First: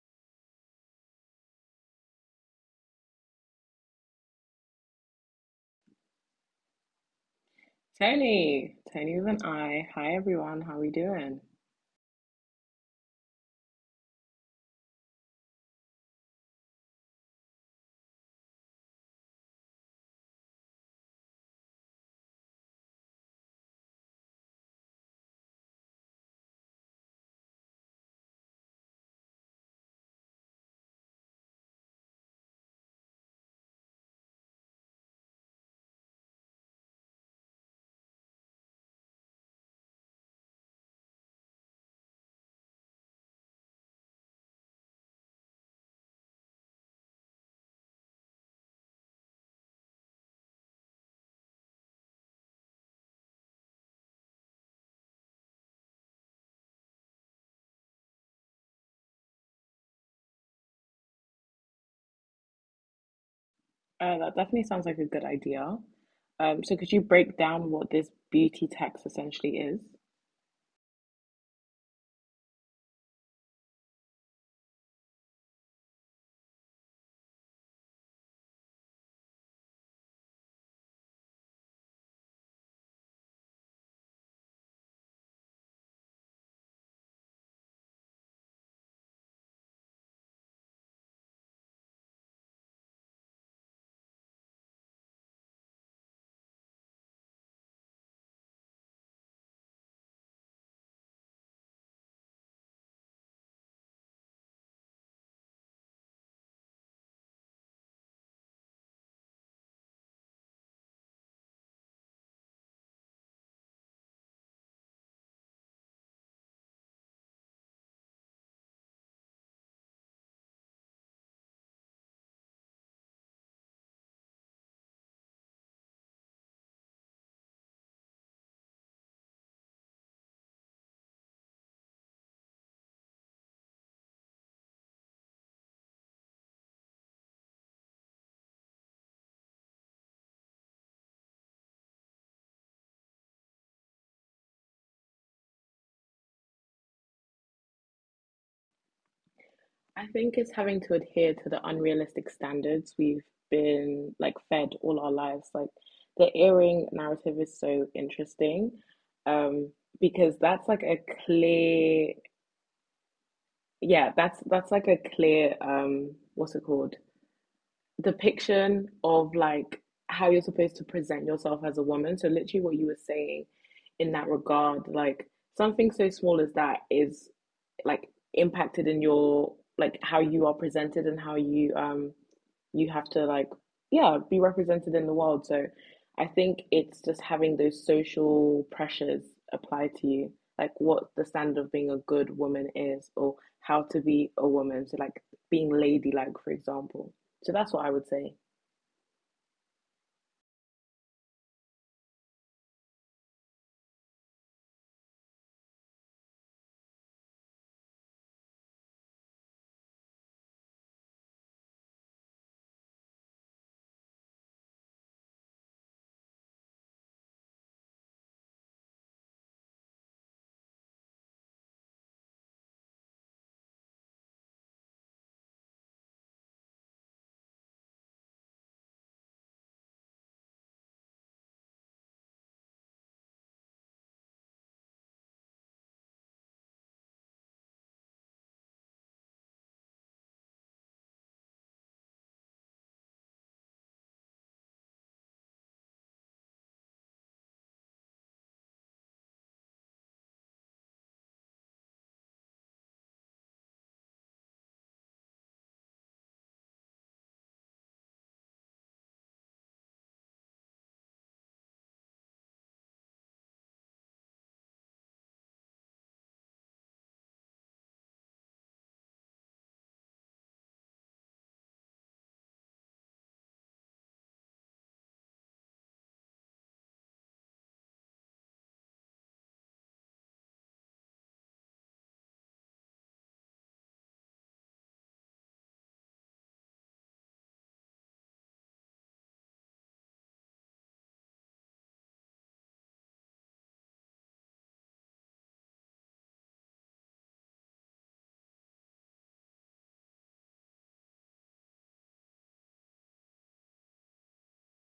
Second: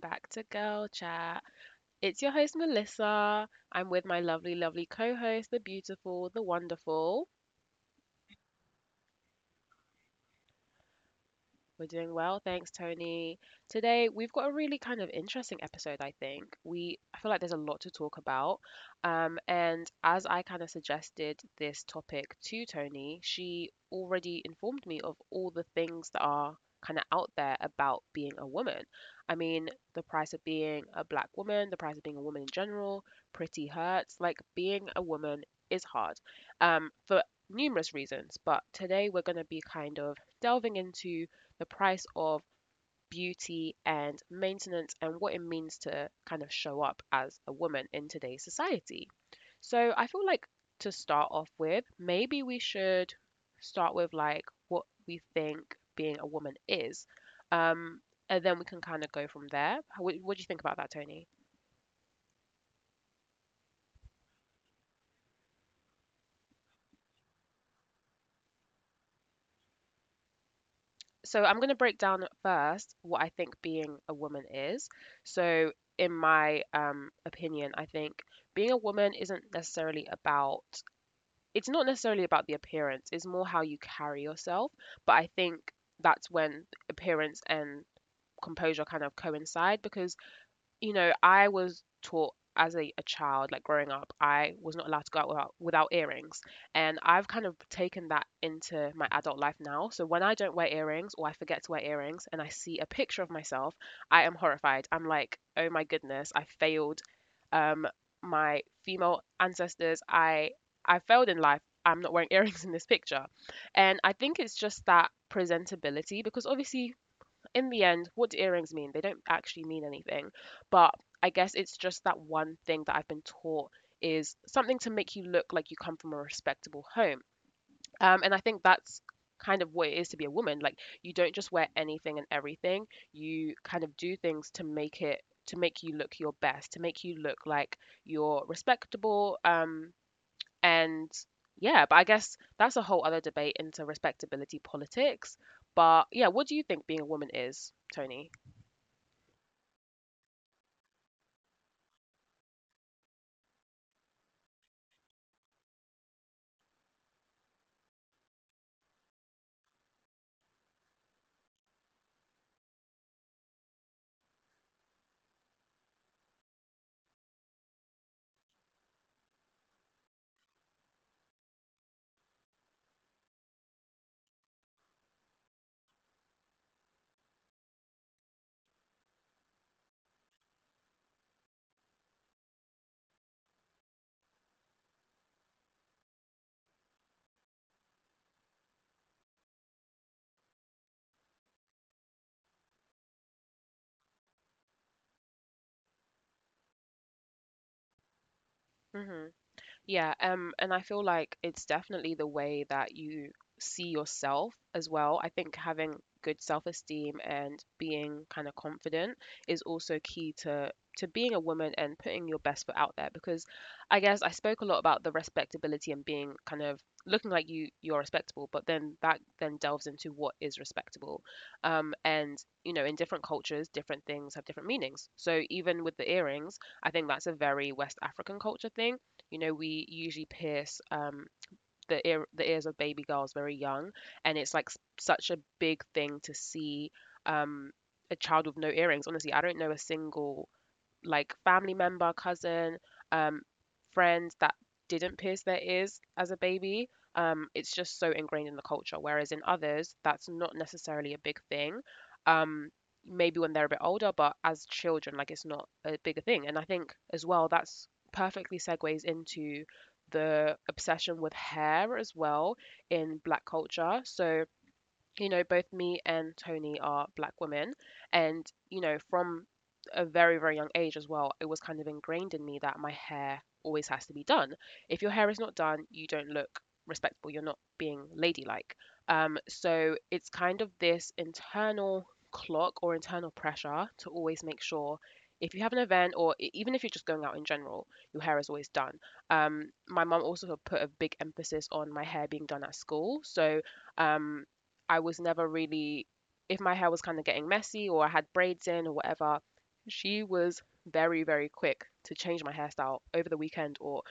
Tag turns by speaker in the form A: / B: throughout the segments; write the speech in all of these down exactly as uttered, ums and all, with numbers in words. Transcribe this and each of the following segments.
A: back to Girl Chat. It's your host, Melissa. I'm with my lovely, lovely co host, the beautiful, the wonderful.
B: Tony, Tony with an I. Hi everyone, how are we doing?
A: We're doing well, thanks, Tony. Today, we've got a really kind of interesting episode, I think. We I feel like there's a lot to talk about. Um, and as I kind of suggested this topic to Tony, she already informed me of all the things that are kind of out there about being a woman. I mean, the price of being a black woman, the price of being a woman in general, pretty hurts. Like being a woman is hard. Um, for numerous reasons, but today we're going to be kind of delving into the price of beauty and maintenance and what it means to kind of show up as a woman in today's society. So I feel like to start off with, maybe we should start with like what we think being a woman is. Um, and then we can kind of go from there. How- What, what do you think about that, Tony?
B: Uh, that definitely sounds like a good idea. Um, so could you break down what this beauty tax essentially is?
A: So I'm going to break down at first what I think being a woman is. So in my um, opinion, I think being a woman isn't necessarily about it's not necessarily about the appearance, it's more how you carry yourself. But I think that's when appearance and composure kind of coincide because you know, I was taught as a, a child, like growing up, I was not allowed to go out without, without earrings. And I've kind of taken that into my adult life now. So when I don't wear earrings or I forget to wear earrings and I see a picture of myself, I am horrified. I'm like, oh my goodness, I failed um, my female ancestors. I I failed in life. I'm not wearing earrings in this picture. And I think it's just that presentability because obviously in the end, what do earrings mean? They don't actually mean anything. But I guess it's just that one thing that I've been taught is something to make you look like you come from a respectable home. Um, and I think that's kind of what it is to be a woman. Like you don't just wear anything and everything. You kind of do things to make it to make you look your best, to make you look like you're respectable. Um, and yeah, but I guess that's a whole other debate into respectability politics. But yeah, what do you think being a woman is, Tony?
B: I think it's having to adhere to the unrealistic standards we've been like fed all our lives. Like the earring narrative is so interesting, um, because that's like a clear yeah, that's that's like a clear um what's it called? Depiction of like how you're supposed to present yourself as a woman. So literally what you were saying in that regard, like something so small as that is like impacted in your like how you are presented and how you um you have to like yeah be represented in the world. So I think it's just having those social pressures apply to you, like what the standard of being a good woman is or how to be a woman. So like being ladylike, for example. So that's what I would say.
A: hmm Yeah, um, and I feel like it's definitely the way that you see yourself as well. I think having good self-esteem and being kind of confident is also key to to being a woman and putting your best foot out there because I guess I spoke a lot about the respectability and being kind of looking like you you're respectable, but then that then delves into what is respectable. Um, and you know, in different cultures, different things have different meanings. So even with the earrings, I think that's a very West African culture thing. You know, we usually pierce um, the ear the ears of baby girls very young, and it's like s- such a big thing to see um, a child with no earrings. Honestly, I don't know a single like family member, cousin, um, friends that didn't pierce their ears as a baby. Um, it's just so ingrained in the culture. Whereas in others, that's not necessarily a big thing. Um, maybe when they're a bit older, but as children, like it's not a bigger thing. And I think as well, that's perfectly segues into the obsession with hair as well in black culture. So you know, both me and Tony are black women. And, you know, from a very, very young age as well, it was kind of ingrained in me that my hair always has to be done. If your hair is not done, you don't look respectable, you're not being ladylike. Um, so it's kind of this internal clock or internal pressure to always make sure if you have an event or e- even if you're just going out in general, your hair is always done. Um, my mum also put a big emphasis on my hair being done at school. So, um, I was never really, if my hair was kind of getting messy or I had braids in or whatever, she was very, very quick to change my hairstyle over the weekend or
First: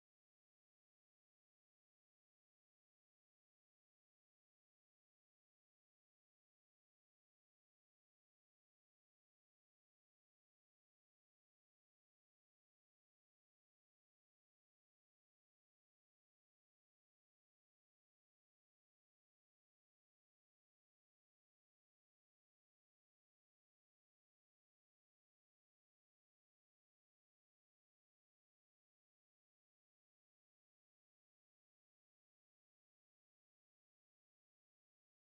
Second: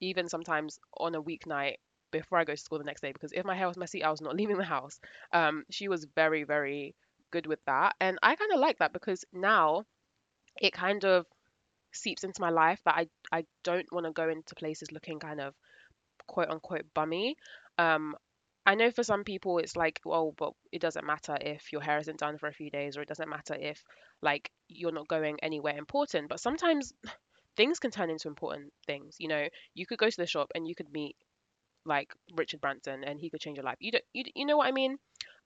A: even sometimes on a weeknight before I go to school the next day. Because if my hair was messy, I was not leaving the house. Um, she was very, very good with that. And I kind of like that because now it kind of seeps into my life that I, I don't want to go into places looking kind of quote unquote bummy. Um, I know for some people it's like, oh, but it doesn't matter if your hair isn't done for a few days, or it doesn't matter if like you're not going anywhere important. But sometimes things can turn into important things. You know, you could go to the shop and you could meet like Richard Branson and he could change your life. You don't, you, you know what I mean?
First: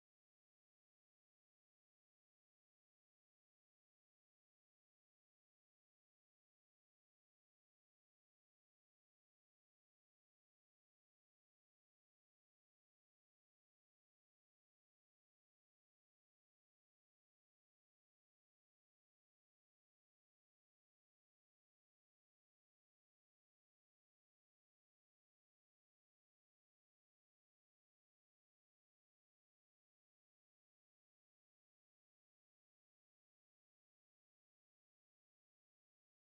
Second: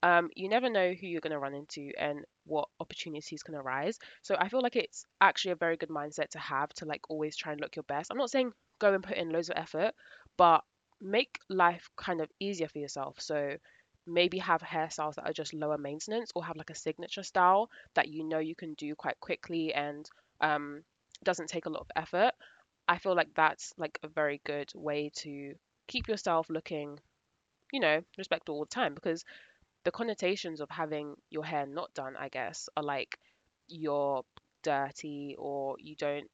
A: Um, you never know who you're going to run into and what opportunities can arise. So I feel like it's actually a very good mindset to have to like always try and look your best. I'm not saying go and put in loads of effort, but make life kind of easier for yourself. So maybe have hairstyles that are just lower maintenance or have like a signature style that you know you can do quite quickly and um, doesn't take a lot of effort. I feel like that's like a very good way to keep yourself looking, you know, respectable all the time because the connotations of having your hair not done, I guess, are like you're dirty or you don't.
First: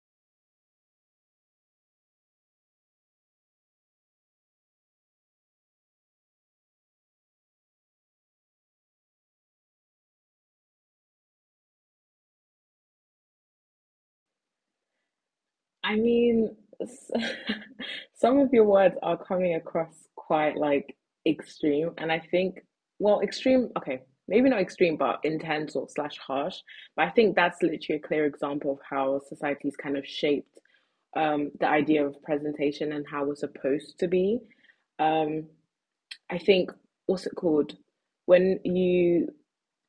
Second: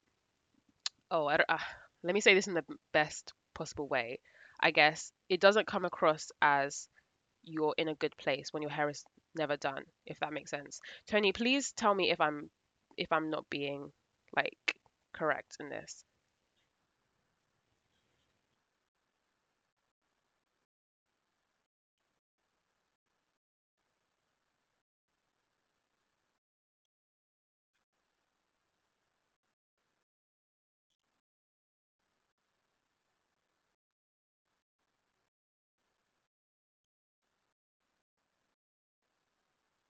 A: Oh, I don't, uh, Let me say this in the best possible way. I guess it doesn't come across as you're in a good place when your hair is never done, if that makes sense. Tony, please tell me if I'm if I'm not being like correct in
B: I
A: this.
B: mean, some of your words are coming across quite like extreme, and I think, well, extreme, okay, maybe not extreme, but intense or slash harsh. But I think that's literally a clear example of how society's kind of shaped um, the idea of presentation and how we're supposed to be. Um, I think what's it called when you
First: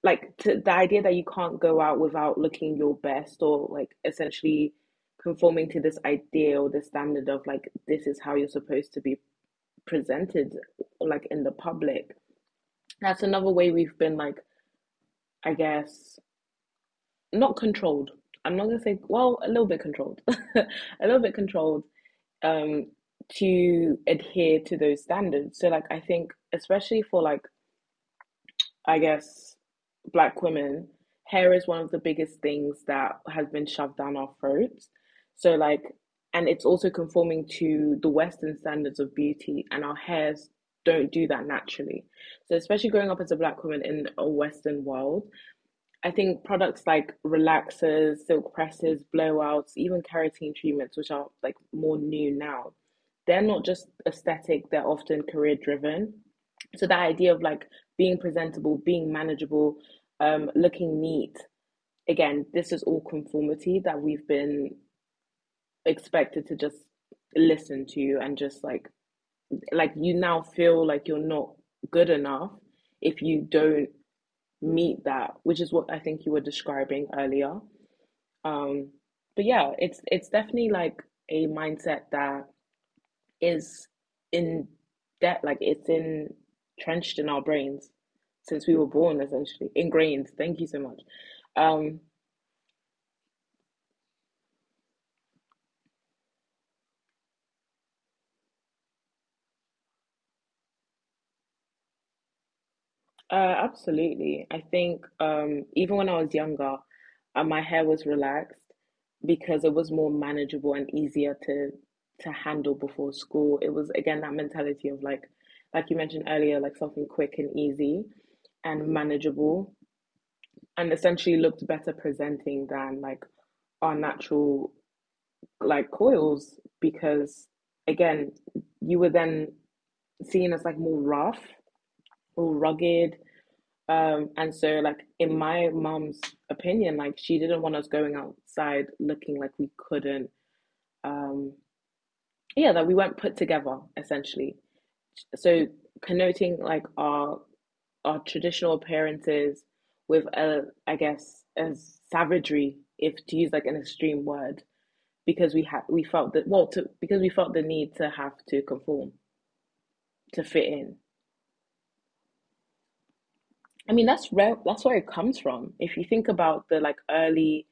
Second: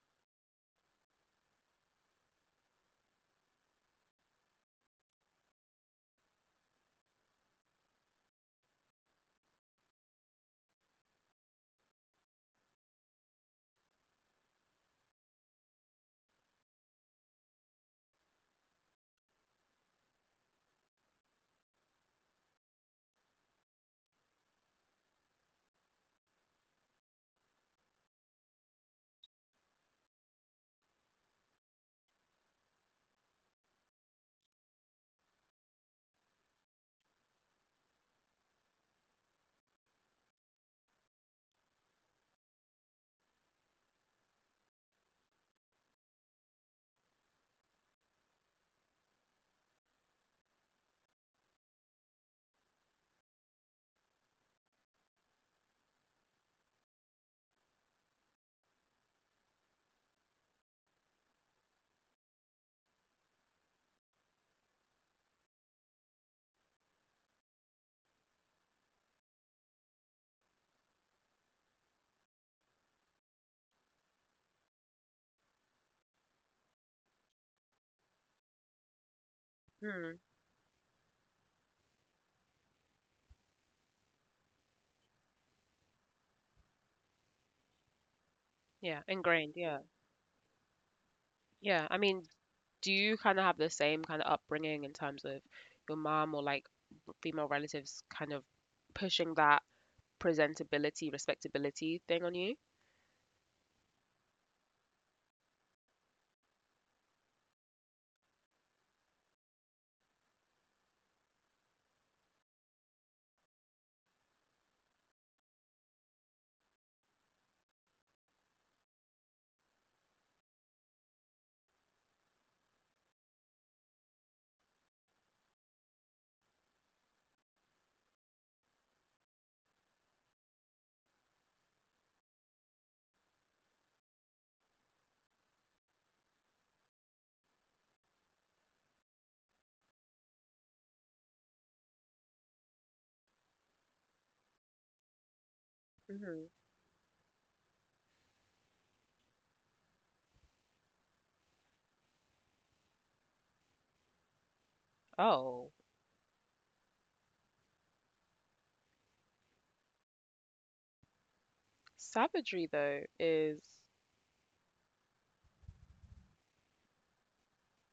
B: like to, the idea that you can't go out without looking your best or like essentially conforming to this idea or this standard of like this is how you're supposed to be presented like in the public. That's another way we've been like I guess not controlled. I'm not gonna say well a little bit controlled, a little bit controlled um to adhere to those standards. So like I think especially for like I guess, black women, hair is one of the biggest things that has been shoved down our throats. So, like, and it's also conforming to the Western standards of beauty, and our hairs don't do that naturally. So, especially growing up as a black woman in a Western world, I think products like relaxers, silk presses, blowouts, even keratin treatments, which are like more new now, they're not just aesthetic, they're often career driven. So that idea of like being presentable, being manageable, um, looking neat, again, this is all conformity that we've been expected to just listen to and just like like you now feel like you're not good enough if you don't meet that, which is what I think you were describing earlier. Um, but yeah, it's
A: Hmm.
B: it's definitely like a mindset that is in that like it's entrenched in our brains since we were
A: Yeah,
B: born,
A: ingrained.
B: essentially
A: Yeah.
B: ingrained. Thank you so much.
A: Yeah, I
B: Um,
A: mean, do you kind of have the same kind of upbringing in terms of your mom or like female relatives kind of pushing that presentability, respectability thing on you?
B: uh, absolutely. I think um, even when I was younger, uh, my hair was relaxed because it was more manageable and easier to to handle before school. It was again that mentality of like, like you mentioned earlier, like something quick and easy and manageable. And essentially looked better presenting than like our natural like coils because again you were then seen as like more rough, more rugged, um and so like in my mom's opinion, like she didn't want us going outside looking like we couldn't um yeah, that we weren't put together essentially, so
A: hmm
B: connoting like our our traditional appearances with a, I guess, a savagery, if to use like an extreme word,
A: Oh,
B: because we had we felt that, well to because we felt the need to have to conform to fit in.
A: savagery though is,
B: I mean that's re- that's where it comes from. If you think about the like early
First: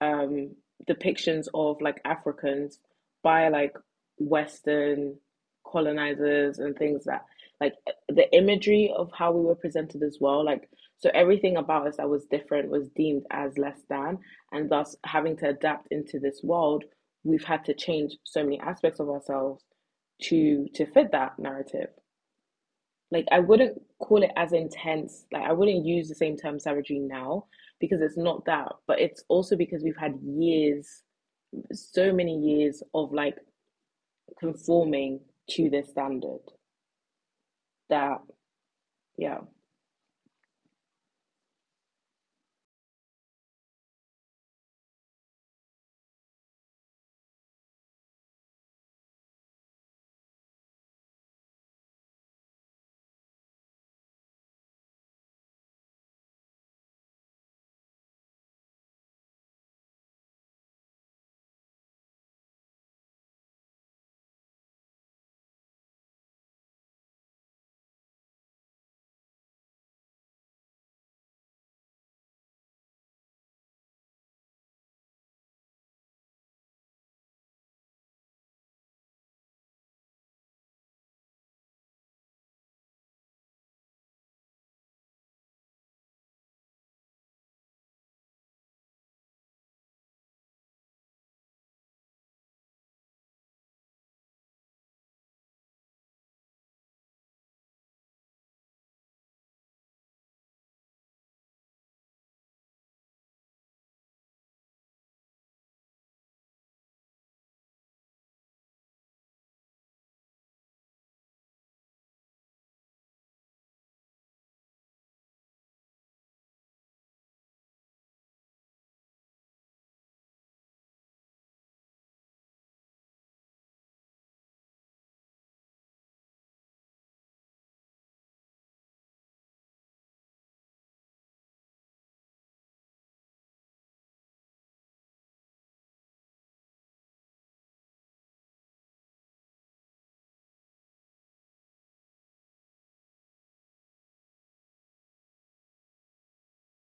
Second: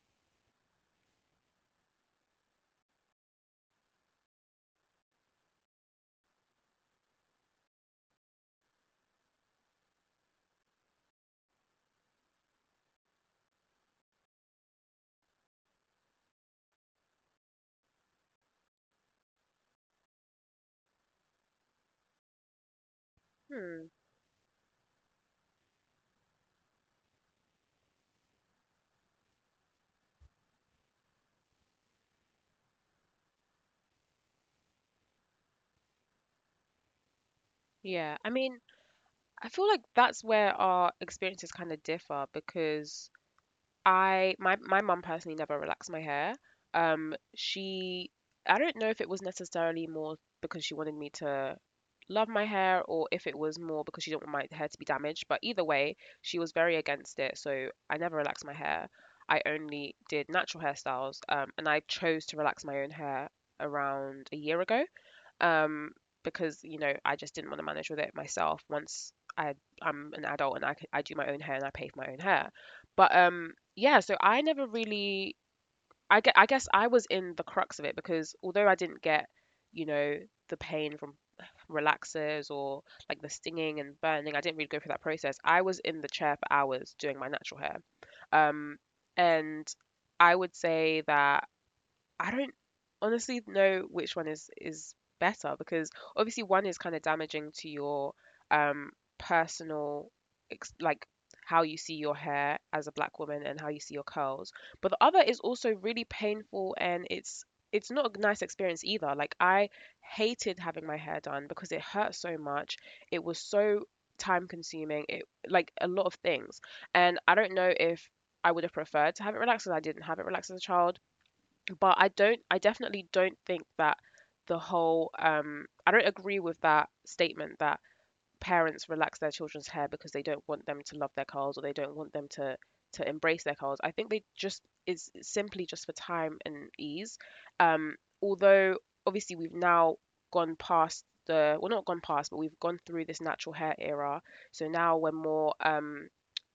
B: um depictions of like Africans by like Western colonizers and things that like the imagery of how we were presented as well, like so everything about us that was different was deemed as less than, and thus having to adapt into this world we've had to change so many aspects of ourselves to to fit that narrative. Like I
A: hmm,
B: wouldn't call it as intense. Like I wouldn't use the same term savagery now because it's not that, but it's also because we've had years, so many years of like conforming to this standard.
A: yeah. I
B: That
A: mean, I
B: yeah.
A: feel like that's where our experiences kind of differ because I my my mum personally never relaxed my hair. Um, she I don't know if it was necessarily more because she wanted me to love my hair or if it was more because she didn't want my hair to be damaged, but either way, she was very against it, so I never relaxed my hair. I only did natural hairstyles, um, and I chose to relax my own hair around a year ago um, because you know I just didn't want to manage with it myself. Once I I'm an adult and I c- I do my own hair and I pay for my own hair, but um, yeah. So I never really I get I guess I was in the crux of it because although I didn't get you know the pain from relaxers or like the stinging and burning, I didn't really go through that process. I was in the chair for hours doing my natural hair, um, and I would say that I don't honestly know which one is is better because obviously one is kind of damaging to your um personal ex- like how you see your hair as a black woman and how you see your curls, but the other is also really painful and it's it's not a nice experience either. Like I hated having my hair done because it hurt so much. It was so time consuming, it like a lot of things, and I don't know if I would have preferred to have it relaxed because I didn't have it relaxed as a child, but I don't I definitely don't think that the whole um I don't agree with that statement that parents relax their children's hair because they don't want them to love their curls or they don't want them to to embrace their curls. I think they just is simply just for time and ease. Um, although obviously we've now gone past the well not gone past but we've gone through this natural hair era. So now we're more um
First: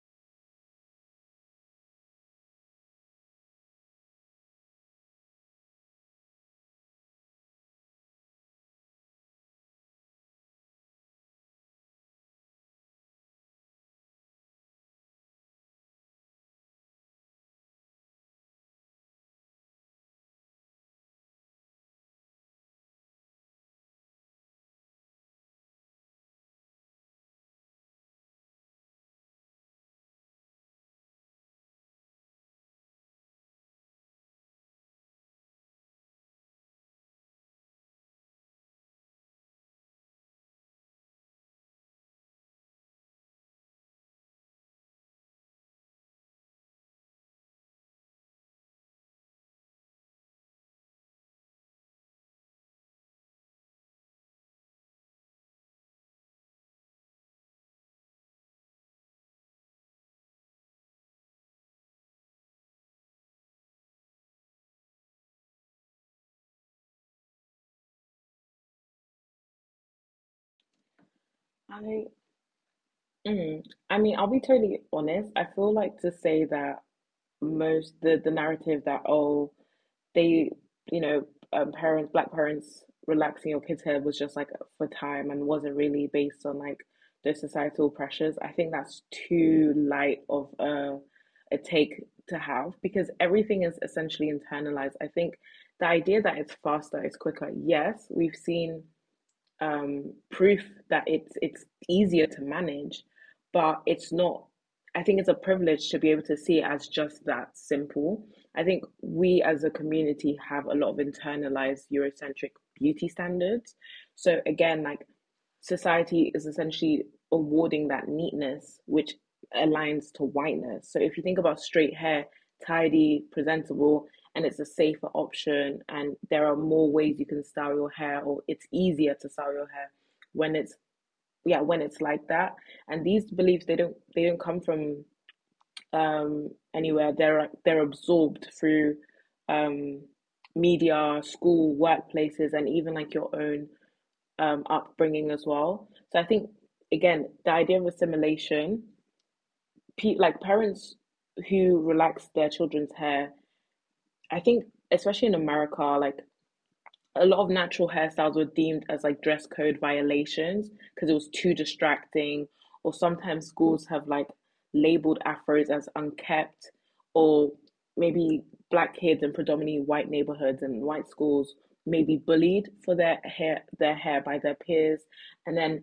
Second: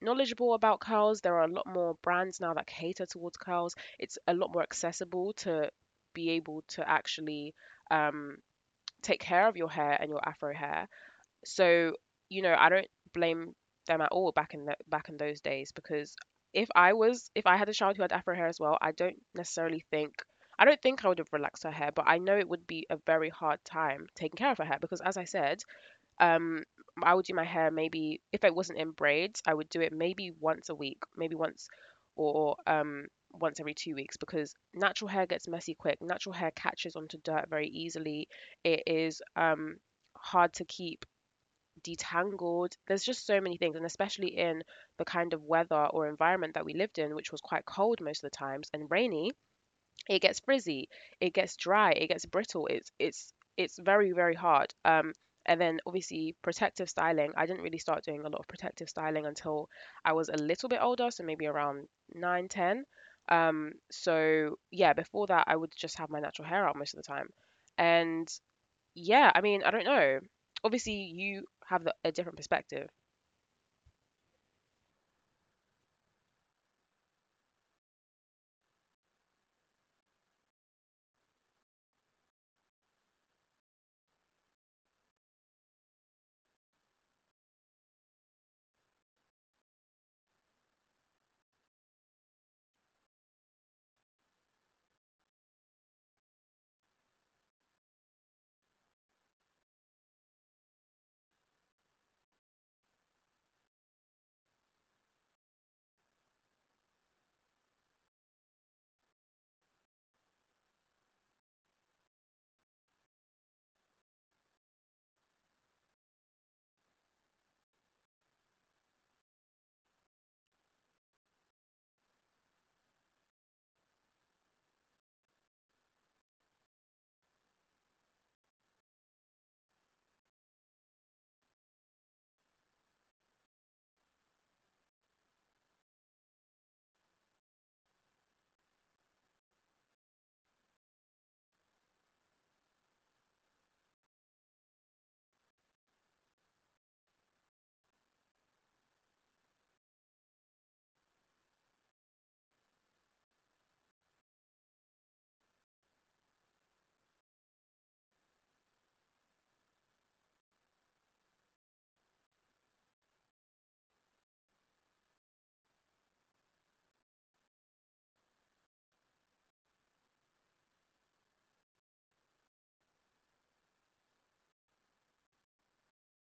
A: knowledgeable about curls. There are a lot more brands now that cater towards curls. It's a lot more accessible to be able to actually um, take care of your hair and your afro hair. So, you know, I don't blame them at all back in the, back in those days because if I was if I had a child who had afro hair as well, I don't necessarily think I don't think I would have relaxed her hair, but I know it would be a very hard time taking care of her hair because as I said, um I would do my hair maybe if it wasn't in braids, I would do it maybe once a week, maybe once or um once every two weeks because natural hair gets messy quick. Natural hair catches onto dirt very easily. It is um hard to keep detangled. There's just so many things, and especially in the kind of weather or environment that we lived in, which was quite cold most of the times and rainy, it gets frizzy, it gets dry, it gets brittle. It's it's it's very very hard. Um, and then obviously protective styling. I didn't really start doing a lot of protective styling until I was a little bit older, so maybe around nine, ten. Um, so yeah, before that, I would just have my natural hair out most of the time. And yeah, I mean, I don't know. Obviously, you have the-
B: I
A: a different
B: mean,
A: perspective,
B: mm, I mean, I'll be totally honest. I feel like to say that most the the narrative that oh they, you know, um, parents, black parents relaxing your kids' hair was just like for time and wasn't really based on like the societal pressures. I think that's too light of a, a take to have because everything is essentially internalized. I think the idea that it's faster, it's quicker. Yes, we've seen um, proof that it's it's easier to manage, but it's not. I think it's a privilege to be able to see it as just that simple. I think we as a community have a lot of internalized Eurocentric beauty standards. So again, like society is essentially awarding that neatness, which aligns to whiteness. So if you think about straight hair, tidy, presentable, and it's a safer option, and there are more ways you can style your hair, or it's easier to style your hair when it's yeah when it's like that. And these beliefs, they don't they don't come from um, anywhere. They're they're absorbed through um, media, school, workplaces, and even like your own um, upbringing as well. So I think again, the idea of assimilation, pe- like parents who relax their children's hair, I think especially in America, like a lot of natural hairstyles were deemed as like dress code violations because it was too distracting, or sometimes schools have like labeled afros as unkept, or maybe black kids in predominantly white neighborhoods and white schools may be bullied for their hair their hair by their peers, and then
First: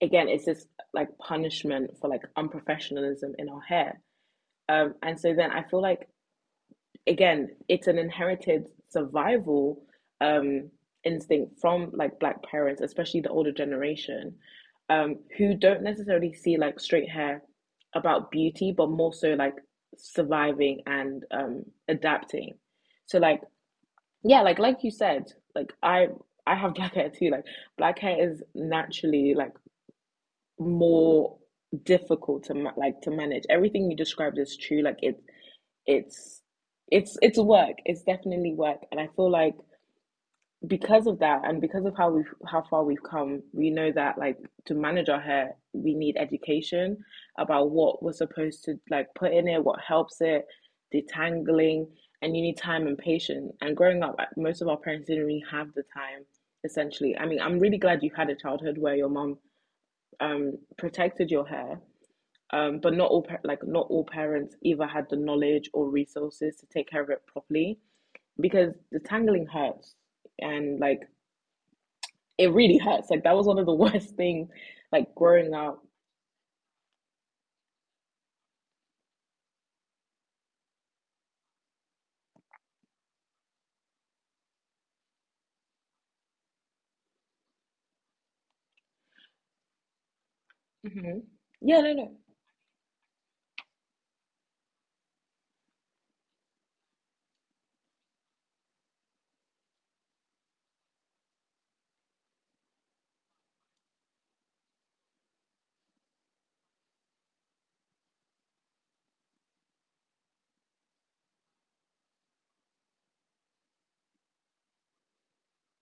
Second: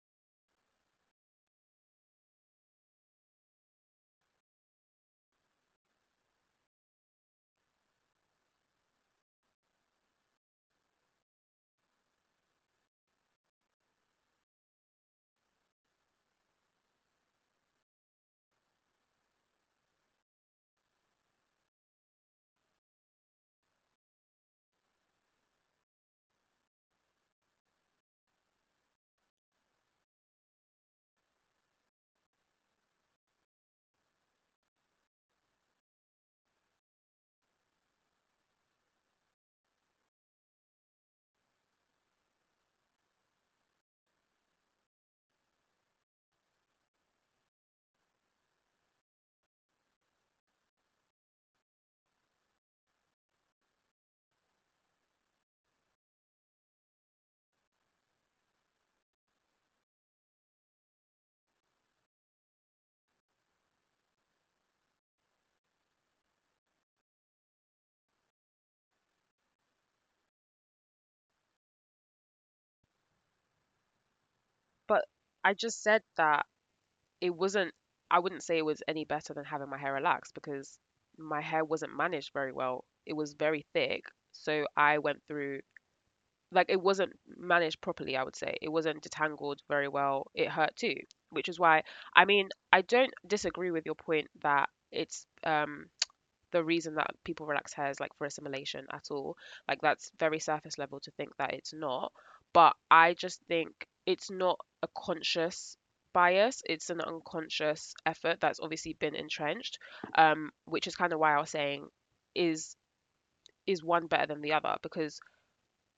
B: again it's this like punishment for like unprofessionalism in our hair. Um and so then I feel like again it's an inherited survival um instinct from like black parents, especially the older generation, um who don't necessarily see like straight hair about beauty but more so like surviving and um adapting. So like yeah, like like you said, like i i have black hair too. Like black hair is naturally like more difficult to ma- like to manage. Everything you described is true. Like it, it's it's it's work. It's definitely work, and I feel like because of that, and because of how we've how far we've come, we know that like to manage our hair, we need education about what we're supposed to like put in it, what helps it, detangling, and you need time and patience. And growing up, like, most of our parents didn't really have the time. Essentially, I mean, I'm really glad you had a childhood where your mom um protected your hair, um, but not all like not all parents either had the knowledge or resources to take care of it properly because the tangling hurts, and like it really hurts. Like that was one of the worst things
A: but
B: like
A: I
B: growing
A: just
B: up.
A: said that it wasn't, I wouldn't say it was any better than having my hair relaxed because my hair wasn't managed very well. It was very thick. So I went through, like, it wasn't managed properly, I would say. It wasn't detangled very well. It hurt too,
B: Hmm.
A: which is why,
B: Yeah, no,
A: I
B: no.
A: mean, I don't disagree with your point that it's, um, the reason that people relax hair is like for assimilation at all. Like that's very surface level to think that it's not. But I just think it's not a conscious bias. It's an unconscious effort that's obviously been entrenched, um, which is kind of why I was saying is is one better than the other because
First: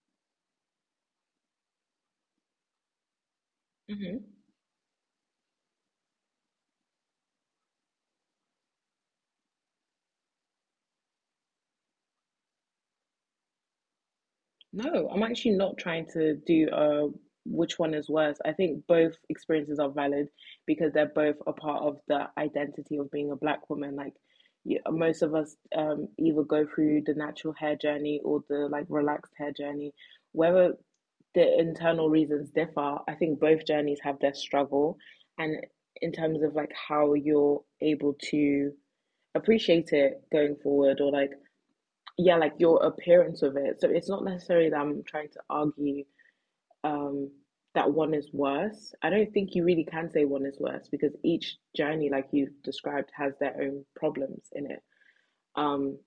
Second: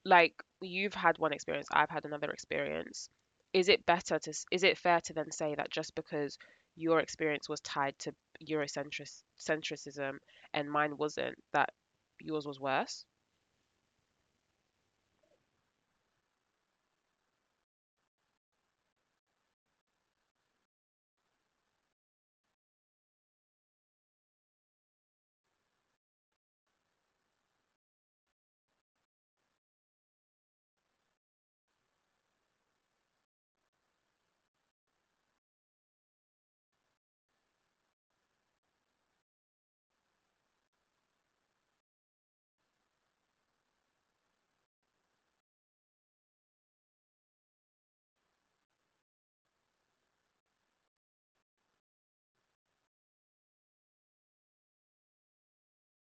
A: like you've had one experience, I've had another experience. Is it
B: Hmm.
A: better to, s- is it fair to then say that just because your experience was tied to Eurocentricism and mine wasn't, that yours was worse?
B: No, I'm actually not trying to do uh which one is worse. I think both experiences are valid because they're both a part of the identity of being a black woman. Like you, most of us um either go through the natural hair journey or the like relaxed hair journey. Whether the internal reasons differ, I think both journeys have their struggle and in terms of like how you're able to appreciate it going forward or like yeah, like your appearance of it. So it's not necessarily that I'm trying to argue um, that one is worse. I don't think you really can say one is worse because each journey, like you described, has their own problems in it. Um,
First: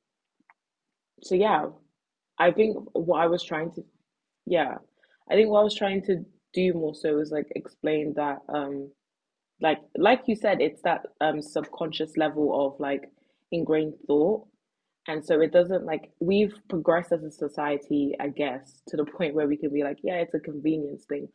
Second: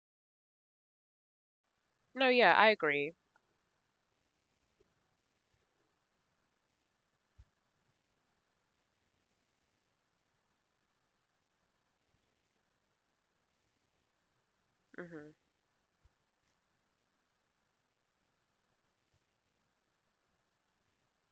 B: so yeah,
A: No,
B: I
A: yeah, I
B: think
A: agree.
B: what I was trying to, yeah, I think what I was trying to do more so was like explain that, um, like like you said, it's that um subconscious level of like ingrained thought. And
A: Hmm.
B: so it doesn't like we've progressed as a society, I guess, to the point where we could be like, yeah, it's a convenience thing.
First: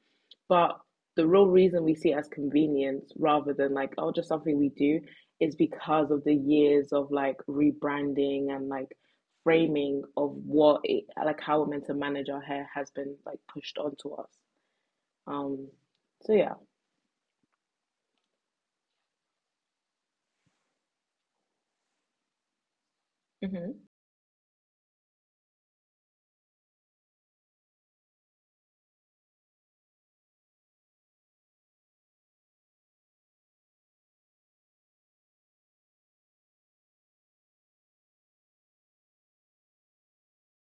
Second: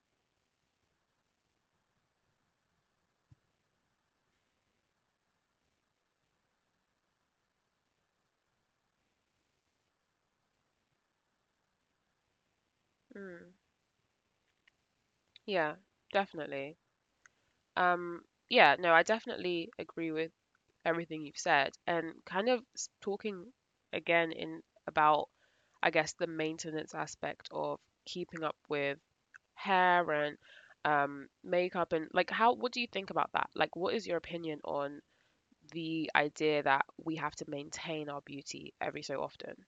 B: But the real reason we see it as convenience rather than like, oh, just something we do is because of the years of like rebranding and like framing of what it, like how we're meant to manage our hair has been like
A: Mm.
B: pushed onto us. Um,
A: Yeah,
B: so yeah.
A: definitely. Um, yeah, no, I definitely agree with everything you've said and kind of s- talking
B: Mm-hmm.
A: again in about I guess the maintenance aspect of keeping up with hair and um makeup and like how what do you think about that? Like what is your opinion on the idea that we have to maintain our beauty every so often?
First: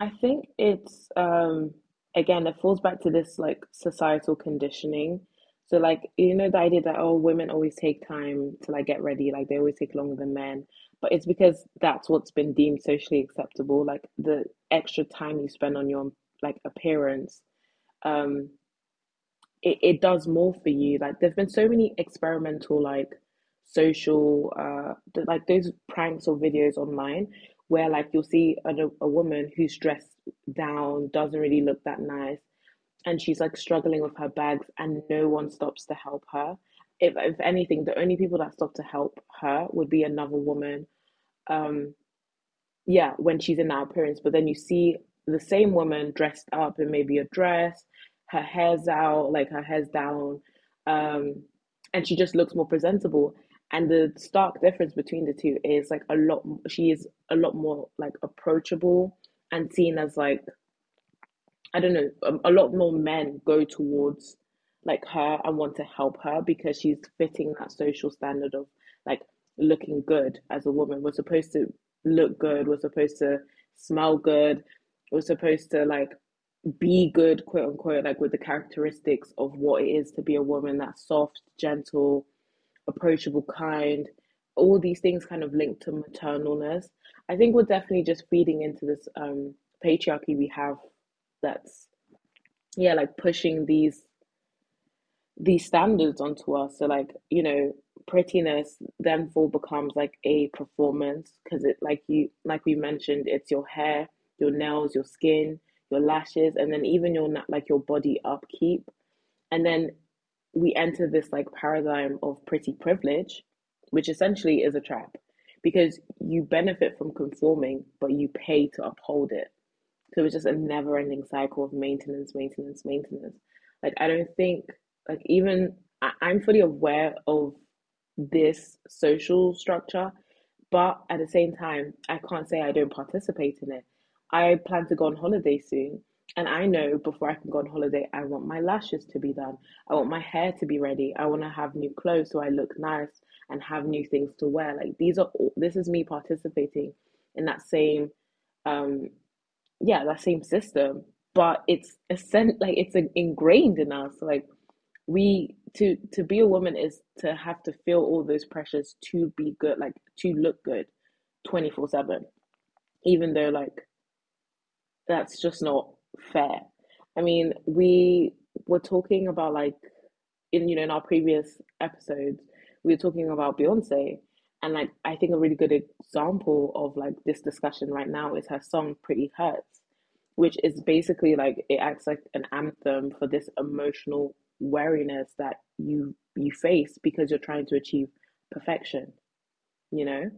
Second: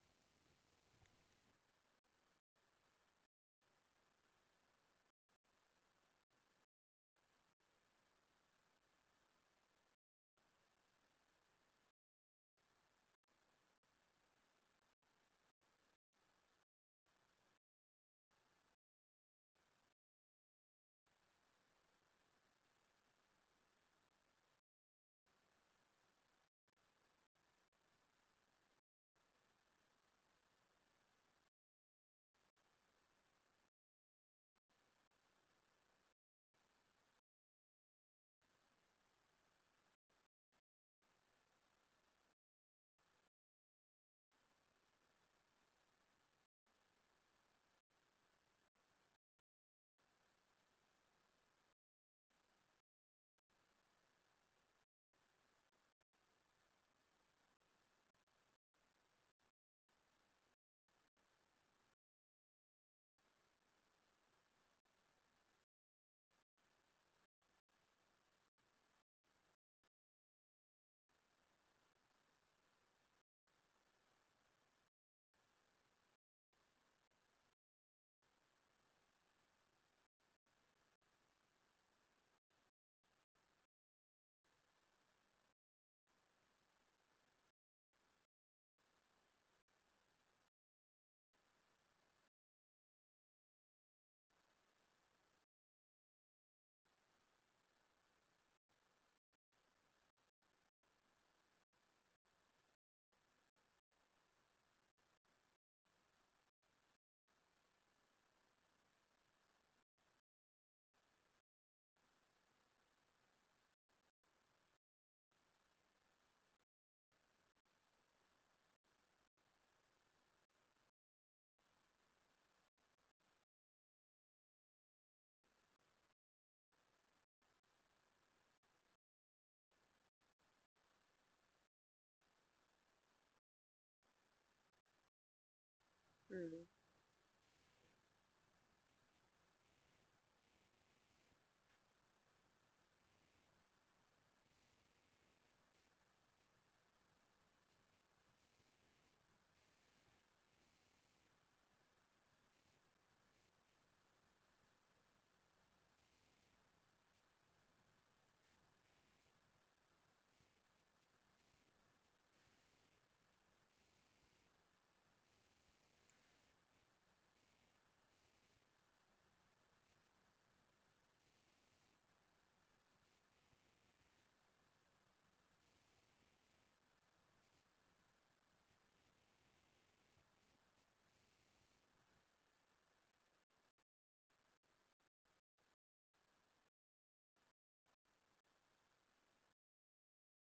B: I think it's um again it falls back to this like societal conditioning. So like you know the idea that oh women always take time to like get ready, like they always take longer than men. But it's because that's what's been deemed socially acceptable. Like the extra time you spend on your like appearance. Um it, it does more for you. Like there's been so many experimental like social uh th- like those pranks or videos online where like you'll see a, a woman who's dressed down, doesn't really look that nice, and she's like struggling with her bags and no one stops to help her. If if anything, the only people that stop to help her would be another woman, um, yeah, when she's in that appearance. But then you see the same woman dressed up in maybe a dress, her hair's out, like her hair's down, um, and she just looks more presentable. And the stark difference between the two is like a lot, she is a lot more like approachable and seen as like I don't know, um, a lot more men go towards like her and want to help her because she's fitting that social standard of like looking good as a woman. We're supposed to look good, we're supposed to smell good, we're supposed to like be good, quote unquote, like with the characteristics of what it is to be a woman. That soft, gentle, approachable, kind. All these things kind of linked to maternalness. I think we're definitely just feeding into this um, patriarchy we have that's yeah, like pushing these these standards onto us. So like you know, prettiness then therefore becomes like a performance, because it like you like we mentioned, it's your hair, your nails, your skin, your lashes, and then even your like your body upkeep. And then we enter this like paradigm of pretty privilege, which essentially is a trap, because you benefit from conforming but you pay to uphold it. So it was just a never ending cycle of maintenance, maintenance, maintenance. Like, I don't think, like, even I, I'm fully aware of this social structure, but at the same time, I can't say I don't participate in it. I plan to go on holiday soon, and
A: Mm,
B: I know before I can go on holiday, I want my lashes to be done, I want my hair to be ready, I want to have new clothes so I look nice and have new things to wear. Like, these are all, this is me participating in that same um yeah, that same system. But it's a sen- like it's in- ingrained in us like we to to be a woman is to have to feel all those pressures to be good, like to look good twenty-four seven, even though like that's just not fair. I mean, we were talking about like in you know in our previous episodes, we were talking about Beyonce, and like I think a really good example of like this discussion right now is her song "Pretty Hurts," which is basically like it acts like an anthem for this emotional wariness that you you face because you're trying to achieve perfection. You know.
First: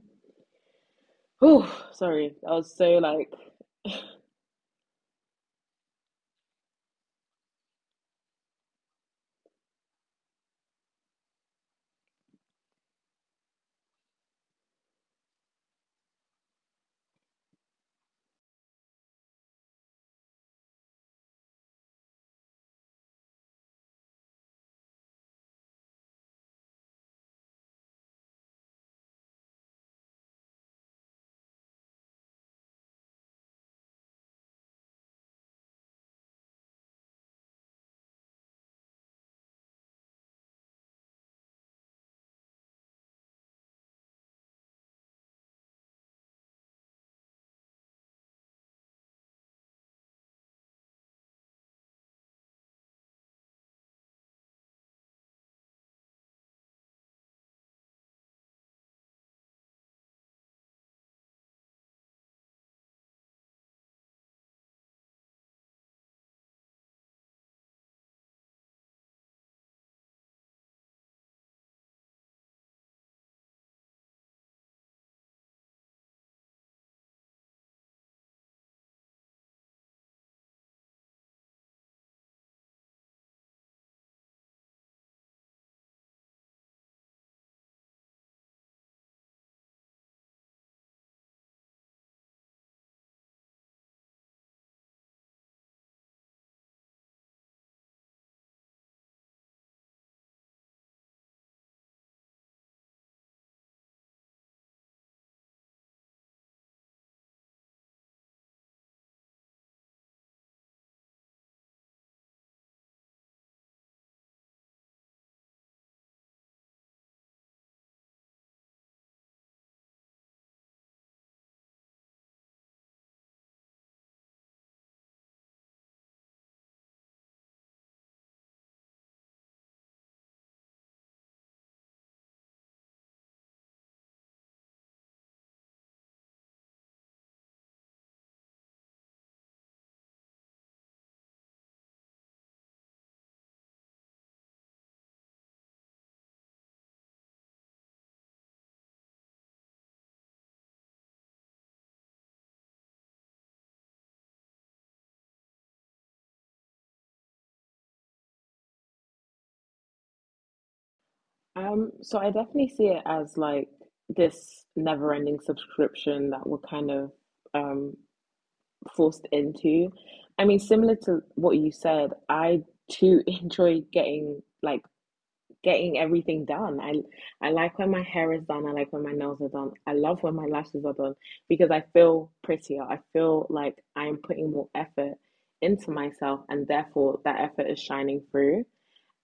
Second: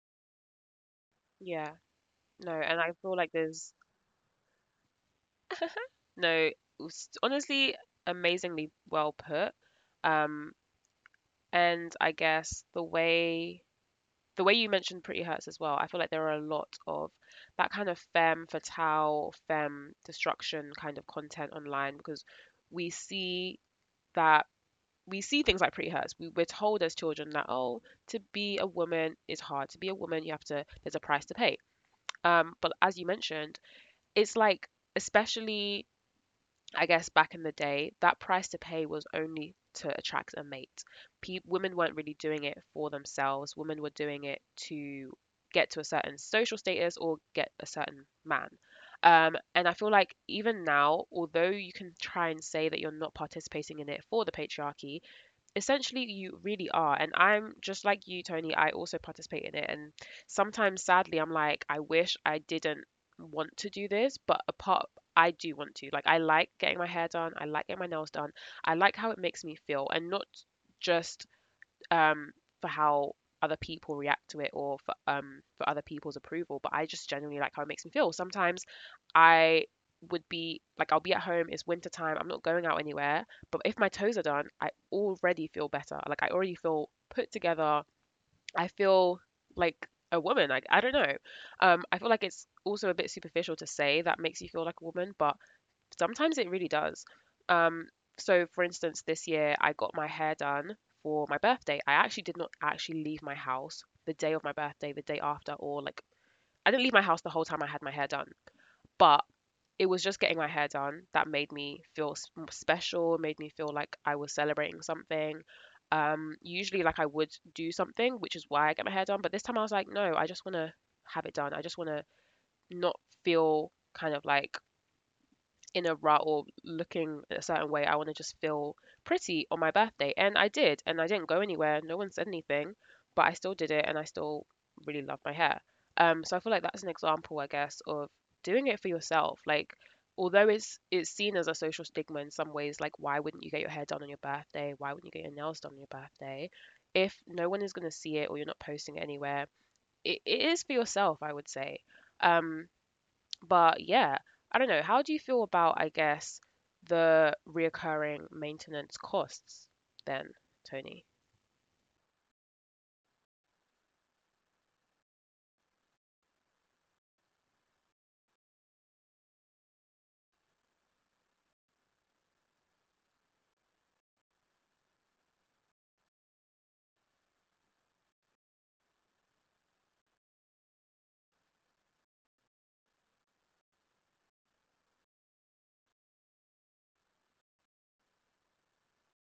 A: yeah.
B: Oh, sorry,
A: No,
B: I was
A: and I
B: so
A: feel
B: like
A: like there's no s- honestly amazingly well put. Um and I guess the way the way you mentioned Pretty Hurts as well, I feel like there are a lot of that kind of femme fatale, femme destruction kind of content online because we see that we see things like Pretty Hurts. We, we're told as children that oh, to be a woman is hard. To be a woman, you have to there's a price to pay. Um, but as you mentioned, it's like especially I guess back in the day, that price to pay was only to attract a mate. Pe- women weren't really doing it for themselves. Women were doing it to get to a certain social status or get a certain man. Um, and I feel like even now, although you can try and say that you're not participating in it for the patriarchy, essentially you really are, and I'm just like you, Tony, I also participate in it. And sometimes sadly I'm like I wish I didn't want to do this, but apart I do want to, like, I like getting my hair done, I like getting my nails done, I like how it makes me feel and not just um, for how other people react to it or for um for other people's approval, but I just genuinely like how it makes me feel. Sometimes I would be like I'll be at home, it's winter time, I'm not going out anywhere, but if my toes are done, I already feel better. Like I already feel put together. I feel like a woman, like I don't know. um I feel like it's also a bit superficial to say that makes you feel like a woman, but sometimes it really does. Um, so, for instance, this year I got my hair done for my birthday. I actually did not actually leave my house the day of my birthday, the day after, or like I didn't leave my house the whole time I had my hair done. But it was just getting my hair done that made me feel s- m- special, made me feel like I was celebrating something. Um, usually, like I would do something, which is why I get my hair done. But this time I was like, no, I just want to have it done. I just want to not feel kind of like in a rut or looking a certain way. I want to just feel pretty on my birthday. And I did. And I didn't go anywhere. No one said anything, but I still did it and I still really love my hair. Um, so I feel like that's an example, I guess, of doing it for yourself. Like, although it's it's seen as a social stigma in some ways, like why wouldn't you get your hair done on your birthday? Why wouldn't you get your nails done on your birthday? If no one is gonna see it or you're not posting it anywhere, it, it is for yourself, I would say. Um, but yeah, I don't know. How do you feel about, I guess, the reoccurring maintenance costs then, Tony?
B: Um, so I definitely see it as like this never-ending subscription that we're kind of um forced into. I mean, similar to what you said, I too enjoy getting like getting everything done. I I like when my hair is done, I like when my nails are done. I love when my lashes are done because I feel prettier. I feel like I'm putting more effort into myself and therefore that effort is shining through.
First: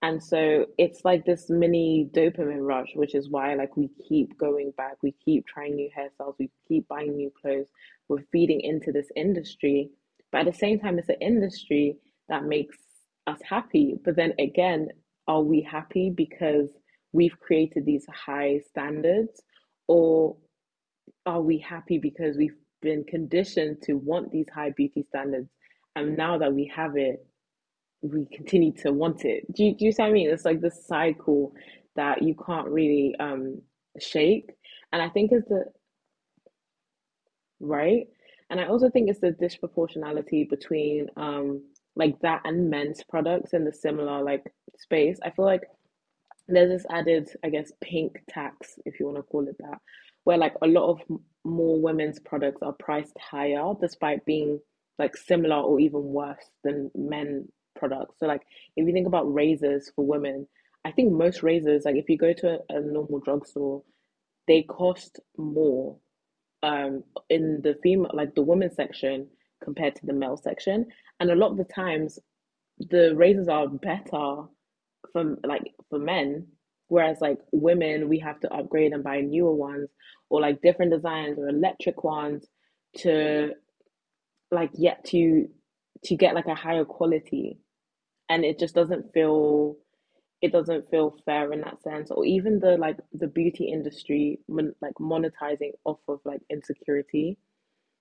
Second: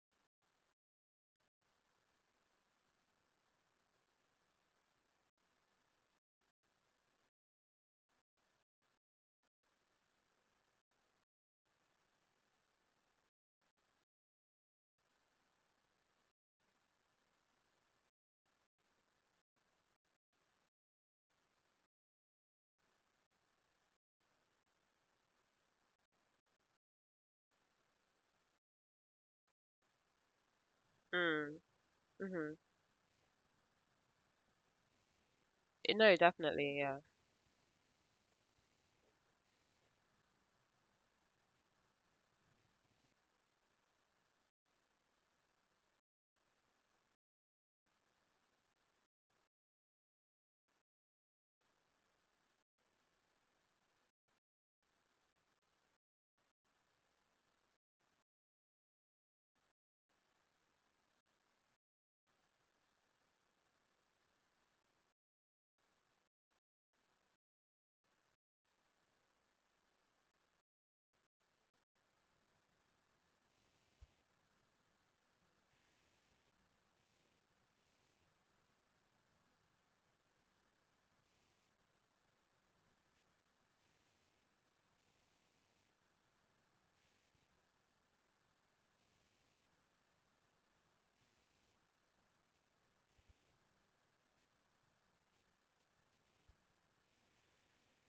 B: And so it's like this mini dopamine rush, which is why like we keep going back, we keep trying new hairstyles, we keep buying new clothes, we're feeding into this industry. But at the same time, it's an industry that makes us happy. But then again, are we happy because we've created these high standards? Or are we happy because we've been conditioned to want these high beauty standards? And now that we have it, we continue to want it. Do you, do you see what I mean? It's like this cycle
A: Mm,
B: that you
A: mm-hmm.
B: can't really um shake. And I think it's the
A: Eh, No, definitely, yeah.
B: right. And I also think it's the disproportionality between um like that and men's products in the similar like space. I feel like and there's this added, I guess, pink tax, if you want to call it that, where like a lot of more women's products are priced higher despite being like similar or even worse than men products. So like if you think about razors for women, I think most razors, like if you go to a, a normal drugstore, they cost more um in the female like the women's section compared to the male section. And a lot of the times the razors are better from like for men, whereas like women we have to upgrade and buy newer ones or like different designs or electric ones to like yet to to get like a higher quality. And it just doesn't feel, it doesn't feel fair in that sense. Or even the like the beauty industry mon- like monetizing off of like insecurity,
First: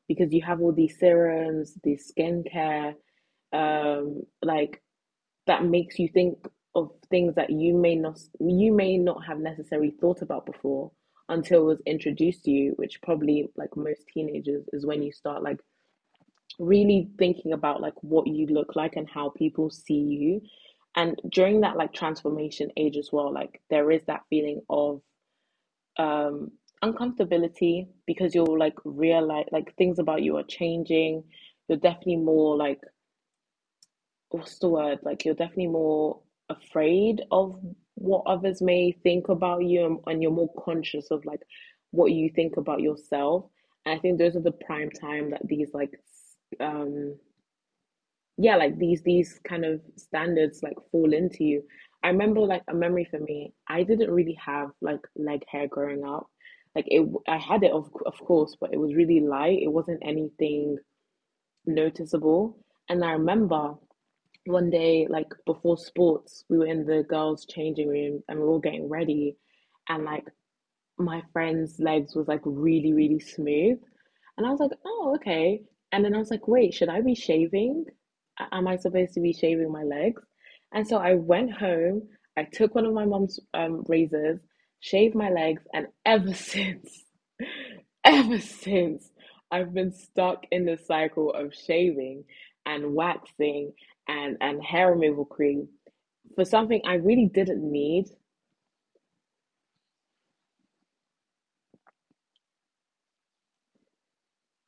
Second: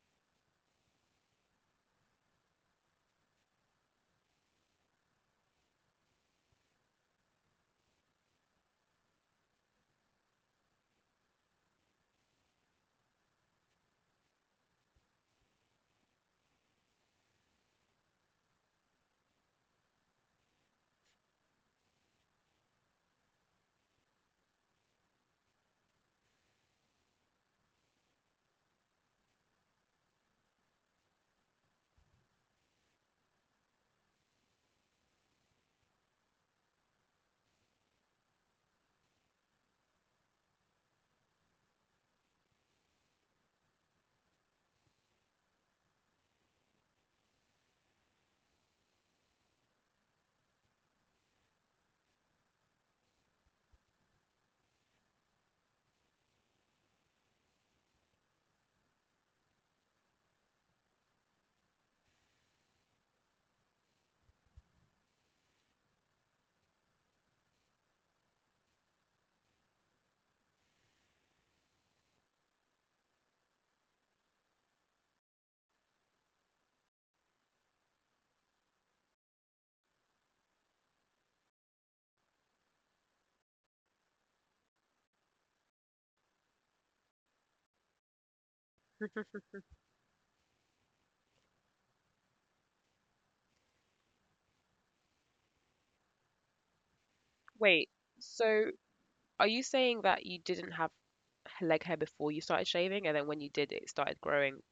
B: because you have all these serums, these skincare um like, that makes you think of things that you may not you may not have necessarily thought about before until it was introduced to you, which probably like most teenagers is when you start like really thinking about like what you look like and how people see you. And during that like transformation age as well, like there is that feeling of um uncomfortability, because you will like realize like things about you are changing. You're definitely more like, what's the word? Like you're definitely more afraid of what others may think about you, and, and you're more conscious of like what you think about yourself. And I think those are the prime time that these like um yeah, like these these kind of standards like fall into you. I remember like a memory for me, I didn't really have like leg hair growing up. Like it I had it of of course, but it was really light. It wasn't anything noticeable. And I remember one day, like before sports, we were in the girls' changing room and we were all getting ready. And like my friend's legs was like really, really smooth. And I was like, oh, okay. And then I was like, wait, should I be shaving? Am I supposed to be shaving my legs? And so I went home, I took one of my mom's um, razors, shaved my legs, and ever since, ever since, I've been stuck in the cycle of shaving and waxing and, and hair removal cream for something I really didn't
A: Wait,
B: need.
A: so are you saying that you didn't have h- leg hair before you started shaving, and then when you did, it started growing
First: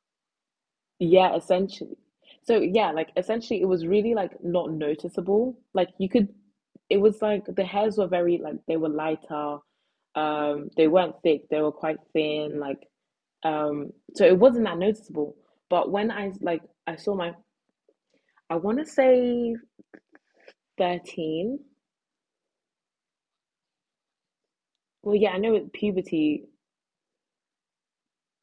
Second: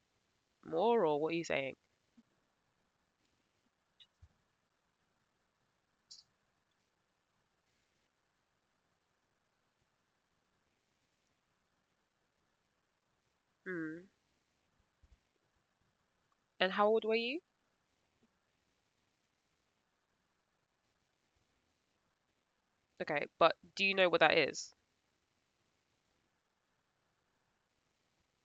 A: more, or what
B: Yeah,
A: are you saying?
B: essentially. So yeah, like essentially it was really like not noticeable. Like you could it was like the hairs were very like they were lighter. Um they weren't thick, they were quite thin, like um
A: Mm.
B: so it wasn't that noticeable. But when I like
A: And how
B: I
A: old
B: saw
A: were
B: my
A: you?
B: I want to say thirteen.
A: Okay, but do you know what that is?
B: Well, yeah, I know it, puberty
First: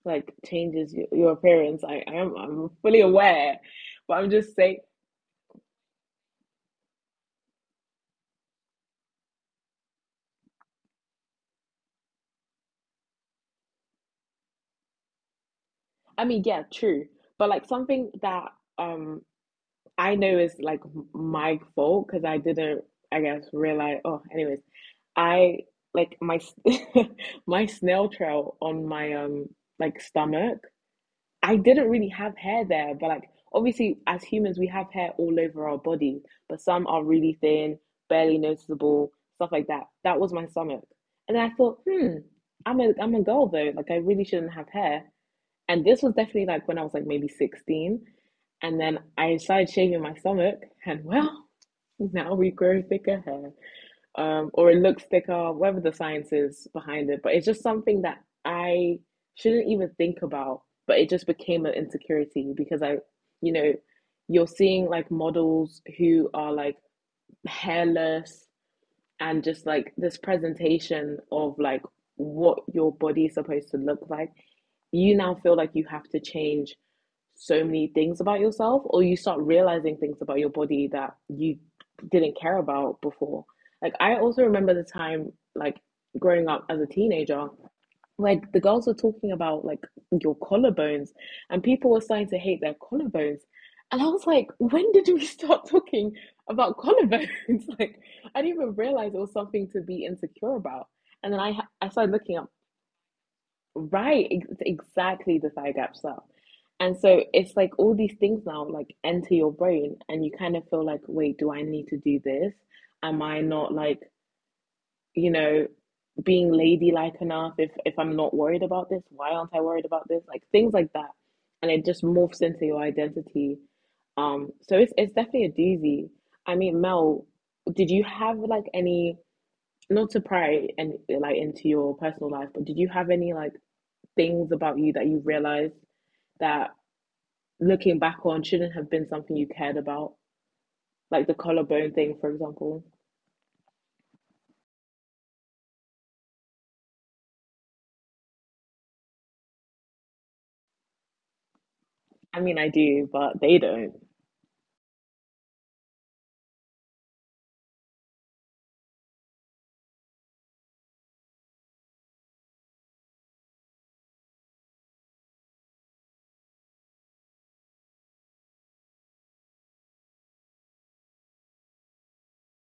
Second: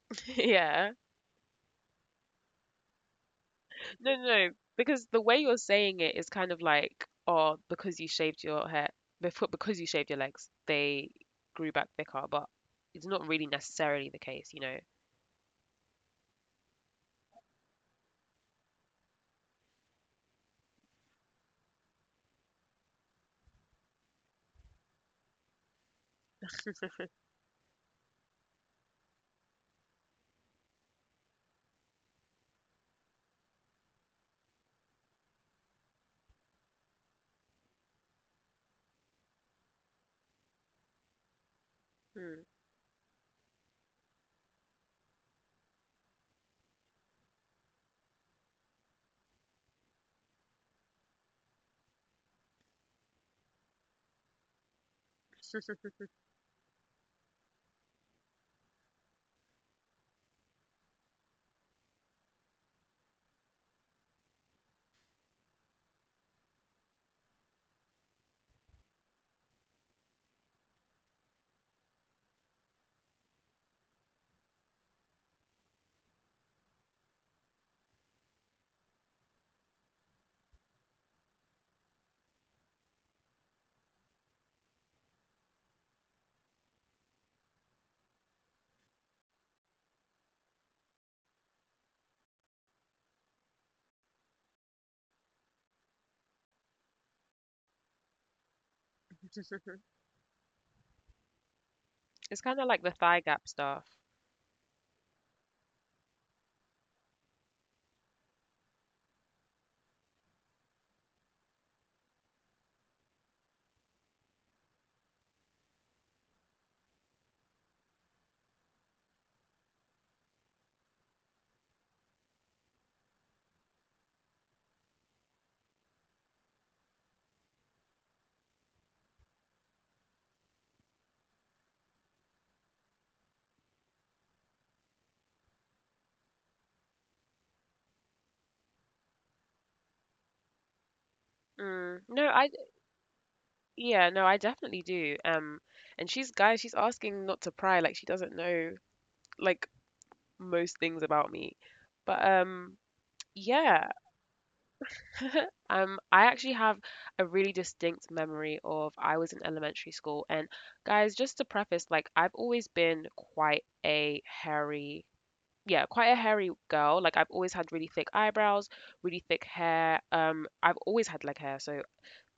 B: like
A: Yeah.
B: changes your, your appearance. I, I am I'm fully aware,
A: No,
B: but
A: no,
B: I'm
A: no,
B: just saying
A: because the way you're saying it is kind of like, oh, because you shaved your hair, before, because you shaved your legs, they grew back thicker, but it's not really necessarily the case, you know.
B: I mean, yeah, true. But like something that um I know it's like my fault because I didn't, I guess, realize. Oh, anyways, I like my my snail trail on my um like stomach. I didn't really have hair there, but like obviously as humans we have hair all over our body, but some are really thin, barely noticeable, stuff like that. That was my stomach, and I thought, hmm,
A: Mm.
B: I'm a I'm a girl though. Like I really shouldn't have hair, and this was definitely like when I was like maybe sixteen. And then I started shaving my stomach, and well, now we grow thicker hair, um, or it looks thicker, whatever the science is behind it. But it's just something that I shouldn't even think about, but it just became an insecurity because I, you know, you're seeing like models who are like hairless and just like this presentation of like what your body is supposed to look like. You now feel like you have to change so many things about yourself, or you start realizing things about your body that you didn't care about before. Like, I also remember the time, like, growing up as a teenager, like the girls were talking about, like, your collarbones, and people were starting to hate their collarbones. And I was like, when did we start talking about collarbones? like, I didn't even realize it was something to be insecure about. And then I, I started looking up
A: It's kind of like the thigh gap stuff.
B: Right, ex- exactly, the thigh gap stuff. And so it's like all these things now like enter your brain and you kind of feel like, wait, do I need to do this? Am I not like, you know, being ladylike enough if if I'm not worried about this? Why aren't I worried about this? Like things like that. And it just morphs into your identity. Um, so it's it's definitely a doozy. I mean, Mel, did you have like any not to pry and like into your personal life, but did you have any like things about you that you realized that looking back on shouldn't have been something you cared about? Like the collarbone thing,
A: Mm.
B: for
A: No, I,
B: example.
A: yeah, no, I definitely do. Um, and she's, guys, she's asking not to pry, like she doesn't know like most things about me.
B: I
A: But
B: mean, I
A: um,
B: do, but they don't.
A: yeah, Um, I actually have a really distinct memory of I was in elementary school, and guys, just to preface, like I've always been quite a hairy, yeah, quite a hairy girl. Like I've always had really thick eyebrows, really thick hair. Um, I've always had leg hair, so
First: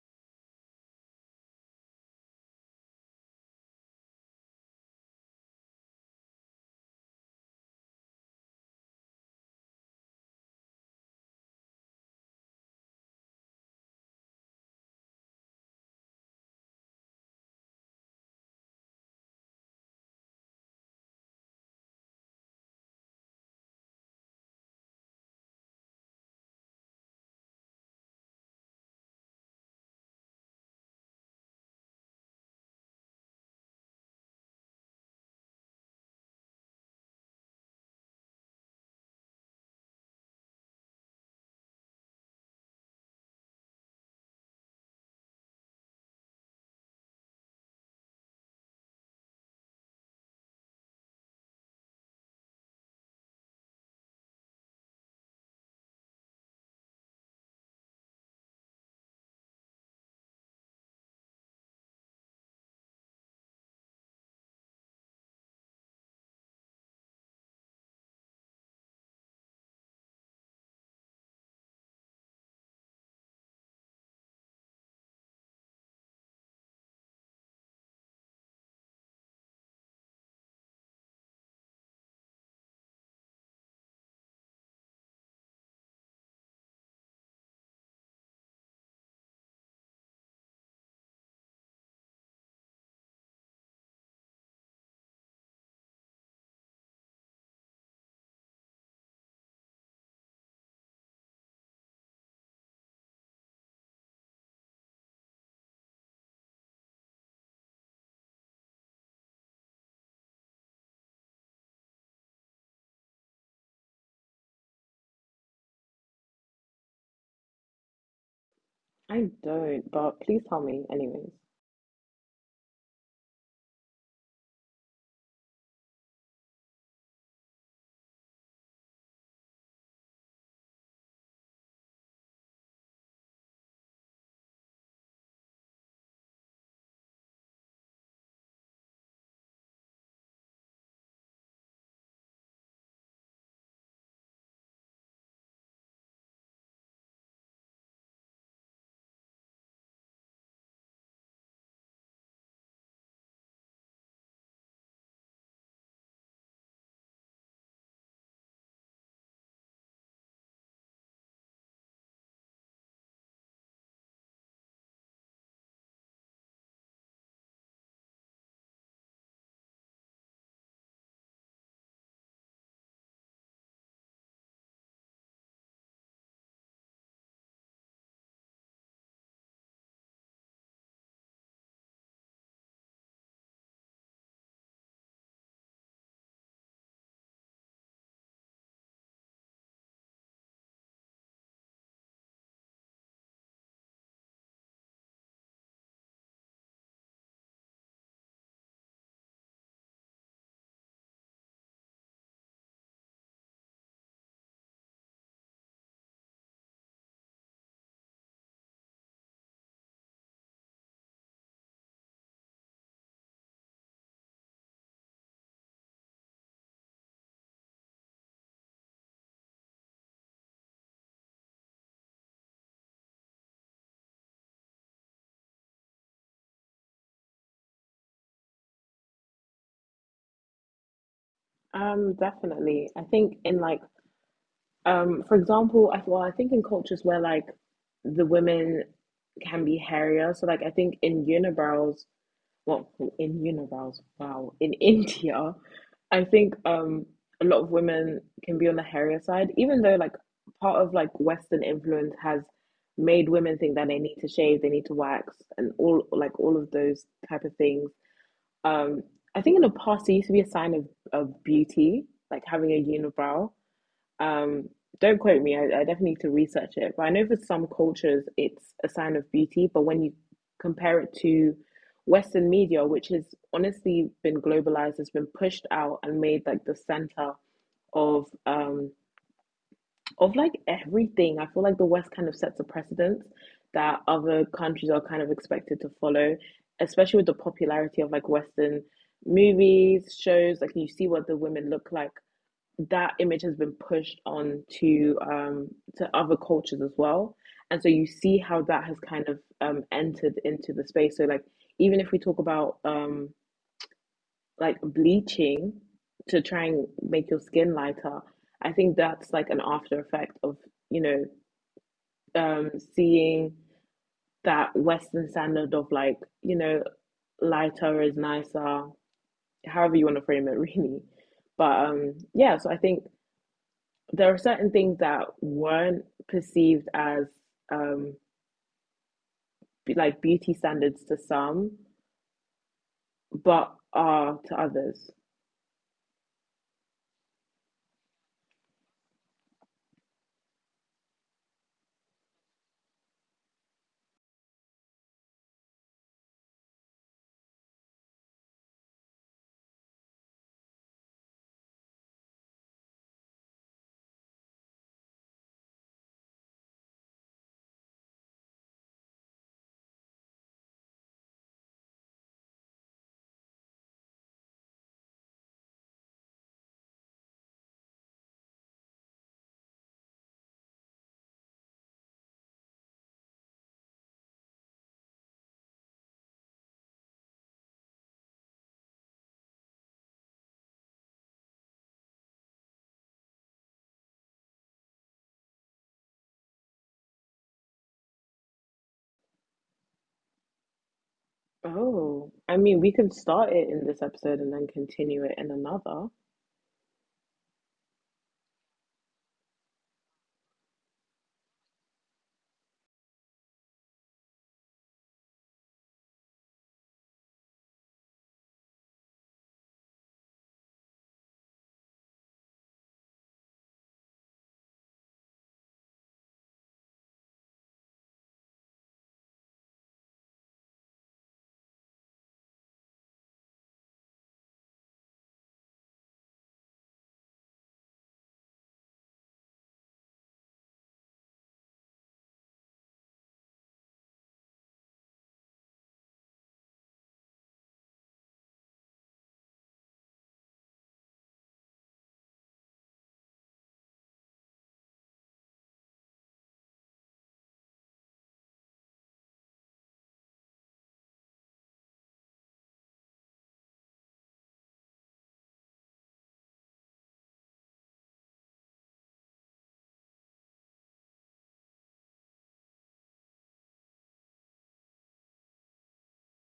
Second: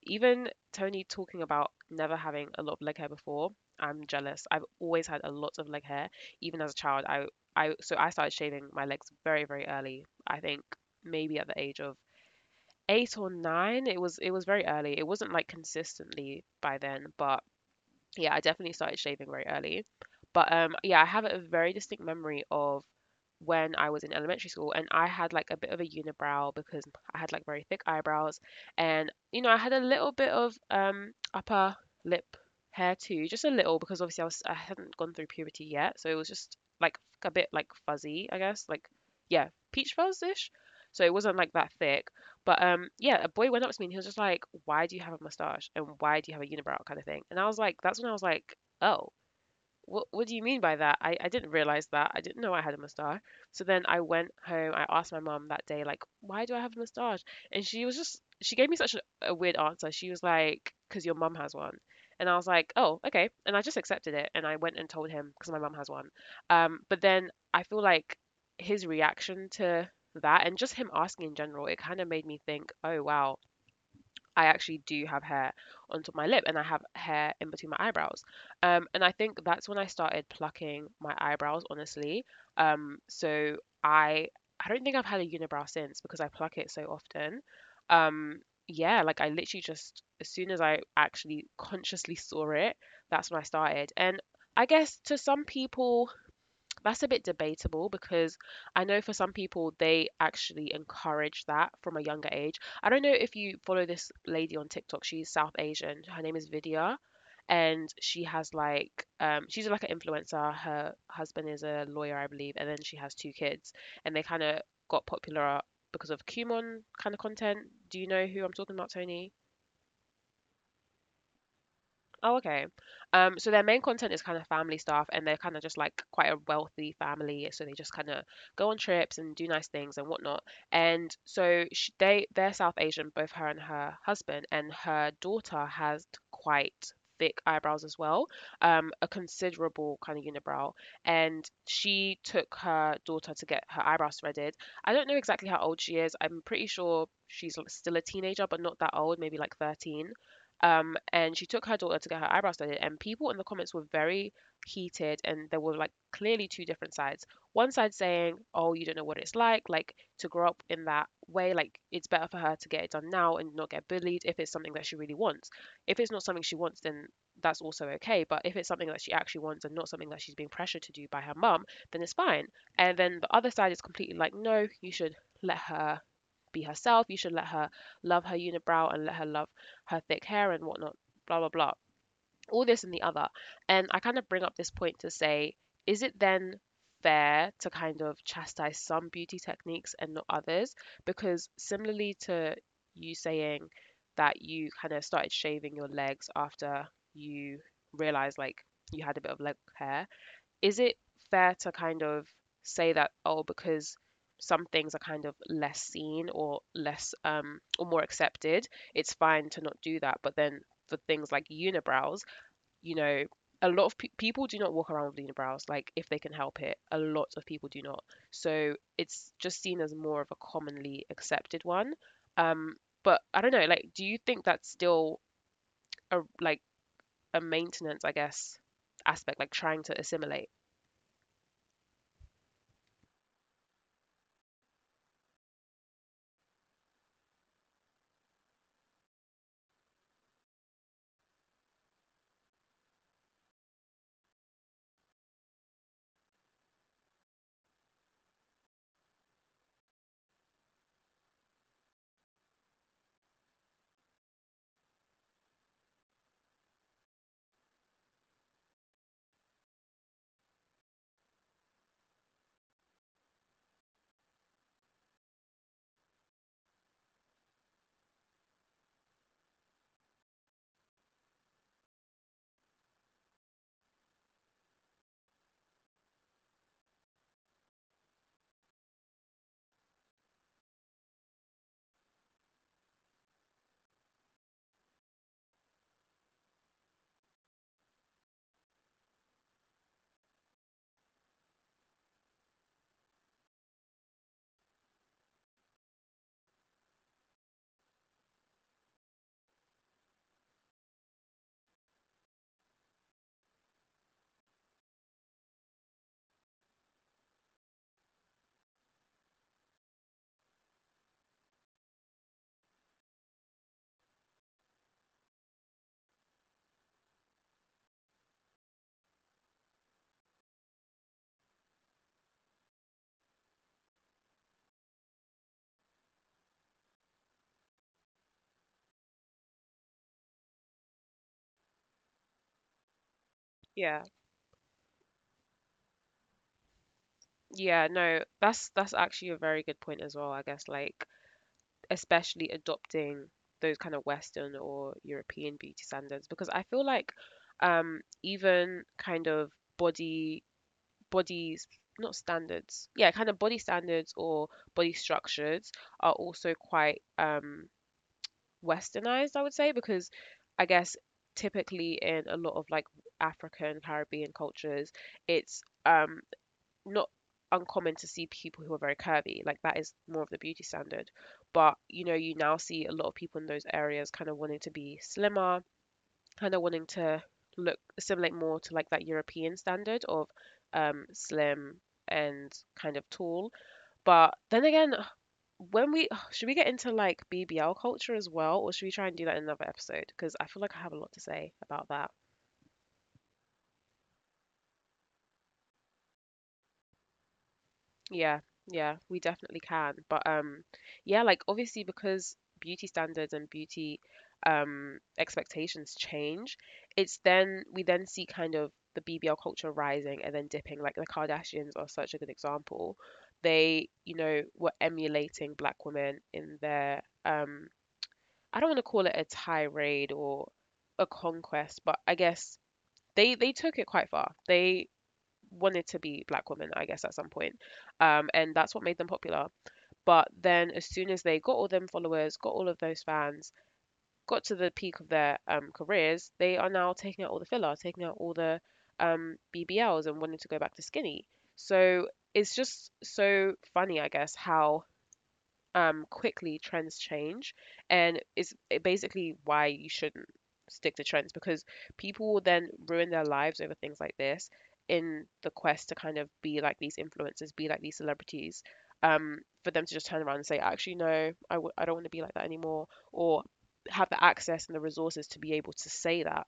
A: even Tony talking about never having a lot of leg hair before, I'm jealous. I've always had a lot of leg hair, even as a child. I I so I started shaving my legs very, very early. I think maybe at the age of eight or nine, it was it was very early. It wasn't like consistently by then, but yeah, I definitely started shaving very early. But um yeah, I have a very distinct memory of when I was in elementary school and I had like a bit of a unibrow because I had like very thick eyebrows and you know, I had a little bit of um upper lip hair too, just a little because obviously I was I hadn't gone through puberty yet, so it was just like a bit like fuzzy, I guess, like yeah, peach fuzz-ish. So it wasn't like that thick, but um, yeah, a boy went up to me and he was just like, "Why do you have a mustache and why do you have a unibrow?" kind of thing. And I was like, that's when I was like, oh, what what do you mean by that? I, I didn't realize that. I didn't know I had a mustache. So then I went home. I asked my mom that day, like, why do I have a mustache? And she was just, she gave me such a, a weird answer. She was like, because your mom has one. And I was like, oh, okay. And I just accepted it. And I went and told him because my mom has one. Um, but then I feel like his reaction to that and just him asking in general, it kind of made me think, oh, wow, I actually do have hair onto my lip and I have hair in between my eyebrows. Um, and I think that's when I started plucking my eyebrows, honestly. Um, so I I don't think I've had a unibrow since because I pluck it so often. Um, yeah, like I literally just as soon as I actually consciously saw it, that's when I started. And I guess to some people that's a bit debatable because I know for some people they actually encourage that from a younger age. I don't know if you follow this lady on TikTok. She's South Asian. Her name is Vidya, and she has like um she's like an influencer. Her husband is a lawyer, I believe, and then she has two kids, and they kind of got popular because of Kumon kind of content. Do you know who I'm talking about, Tony?
B: I don't, but please tell me, anyways.
A: Oh, okay. Um, so their main content is kind of family stuff, and they're kind of just like quite a wealthy family, so they just kind of go on trips and do nice things and whatnot. And so sh they they're South Asian, both her and her husband, and her daughter has quite thick eyebrows as well, um, a considerable kind of unibrow. And she took her daughter to get her eyebrows threaded. I don't know exactly how old she is. I'm pretty sure she's l- still a teenager, but not that old, maybe like thirteen. Um, and she took her daughter to get her eyebrows done, and people in the comments were very heated, and there were like clearly two different sides. One side saying, "Oh, you don't know what it's like, like to grow up in that way, like it's better for her to get it done now and not get bullied if it's something that she really wants. If it's not something she wants, then that's also okay. But if it's something that she actually wants and not something that she's being pressured to do by her mum, then it's fine." And then the other side is completely like, no, you should let her be herself. You should let her love her unibrow and let her love her thick hair and whatnot, blah, blah, blah. All this and the other. And I kind of bring up this point to say, is it then fair to kind of chastise some beauty techniques and not others? Because similarly to you saying that you kind of started shaving your legs after you realized like you had a bit of leg hair, is it fair to kind of say that, oh, because some things are kind of less seen or less um, or more accepted, it's fine to not do that. But then for things like unibrows, you know, a lot of pe- people do not walk around with unibrows, like if they can help it. A lot of people do not. So it's just seen as more of a commonly accepted one. Um, but I don't know, like, do you think that's still a like a maintenance, I guess, aspect, like trying to assimilate?
B: Um, definitely. I think in like, um, for example, I well, I think in cultures where like the women can be hairier, so like I think in unibrows, well in univals wow in India. I think um a lot of women can be on the hairier side, even though like part of like Western influence has made women think that they need to shave, they need to wax, and all like all of those type of things. um I think in the past it used to be a sign of, of beauty, like having a unibrow. um, don't quote me, I, I definitely need to research it. But I know for some cultures it's a sign of beauty, but when you compare it to Western media, which has honestly been globalized, has been pushed out and made like the center of um of like everything. I feel like the West kind of sets a precedent that other countries are kind of expected to follow, especially with the popularity of like Western movies, shows, like you see what the women look like. That image has been pushed on to um, to other cultures as well, and so you see how that has kind of um, entered into the space. So like even if we talk about um, like bleaching to try and make your skin lighter, I think that's like an after effect of you know um, seeing that Western standard of like you know lighter is nicer, however you want to frame it, really. But um, yeah, so I think there are certain things that weren't perceived as um like beauty standards to some but
A: Yeah.
B: are to others.
A: Yeah, no, that's that's actually a very good point as well, I guess, like especially adopting those kind of Western or European beauty standards because I feel like um even kind of body bodies, not standards. Yeah, kind of body standards or body structures are also quite um westernized, I would say, because I guess typically in a lot of like African, Caribbean cultures, it's um not uncommon to see people who are very curvy. Like that is more of the beauty standard. But you know, you now see a lot of people in those areas kind of wanting to be slimmer, kind of wanting to look assimilate more to like that European standard of um slim and kind of tall. But then again, when we should we get into like B B L culture as well, or should we try and do that in another episode? Because I feel like I have a lot to say about that.
B: Oh, I mean we can start it in this episode and then continue it in another.
A: Yeah, yeah, we definitely can. But um yeah, like obviously because beauty standards and beauty um expectations change, it's then we then see kind of the B B L culture rising and then dipping. Like the Kardashians are such a good example. They, you know, were emulating black women in their um I don't want to call it a tirade or a conquest, but I guess they they took it quite far. They wanted to be black women, I guess, at some point. Um, and that's what made them popular. But then, as soon as they got all them followers, got all of those fans, got to the peak of their um, careers, they are now taking out all the filler, taking out all the um, B B Ls, and wanting to go back to skinny. So it's just so funny, I guess, how um, quickly trends change, and it's basically why you shouldn't stick to trends because people will then ruin their lives over things like this in the quest to kind of be like these influencers, be like these celebrities, um, for them to just turn around and say, actually, no, I w- I don't want to be like that anymore, or have the access and the resources to be able to say that.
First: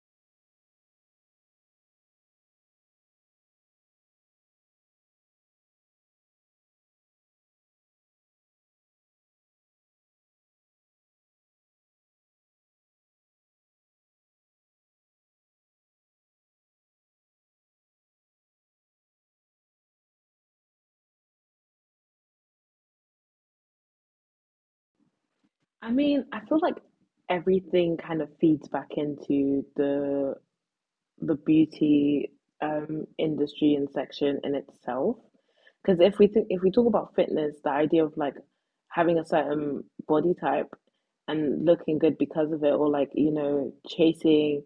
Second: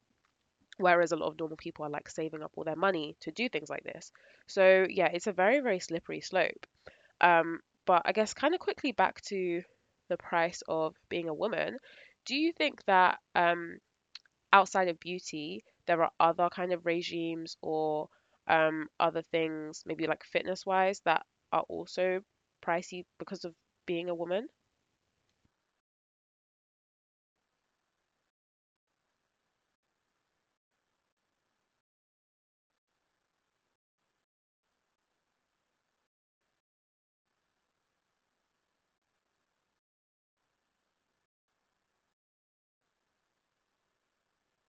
A: Whereas a lot of normal people are like saving up all their money to do things like this. So, yeah, it's a very, very slippery slope. Um, but I guess kind of quickly back to the price of being a woman, do you think that um, outside of beauty, there are other kind of regimes or um, other things, maybe like fitness wise, that are also pricey because of being a woman?
B: I mean, I feel like everything kind of feeds back into the the beauty um, industry and section in itself. Because if we think, if we talk about fitness, the idea of like having a certain body type and looking good because of it, or like you know chasing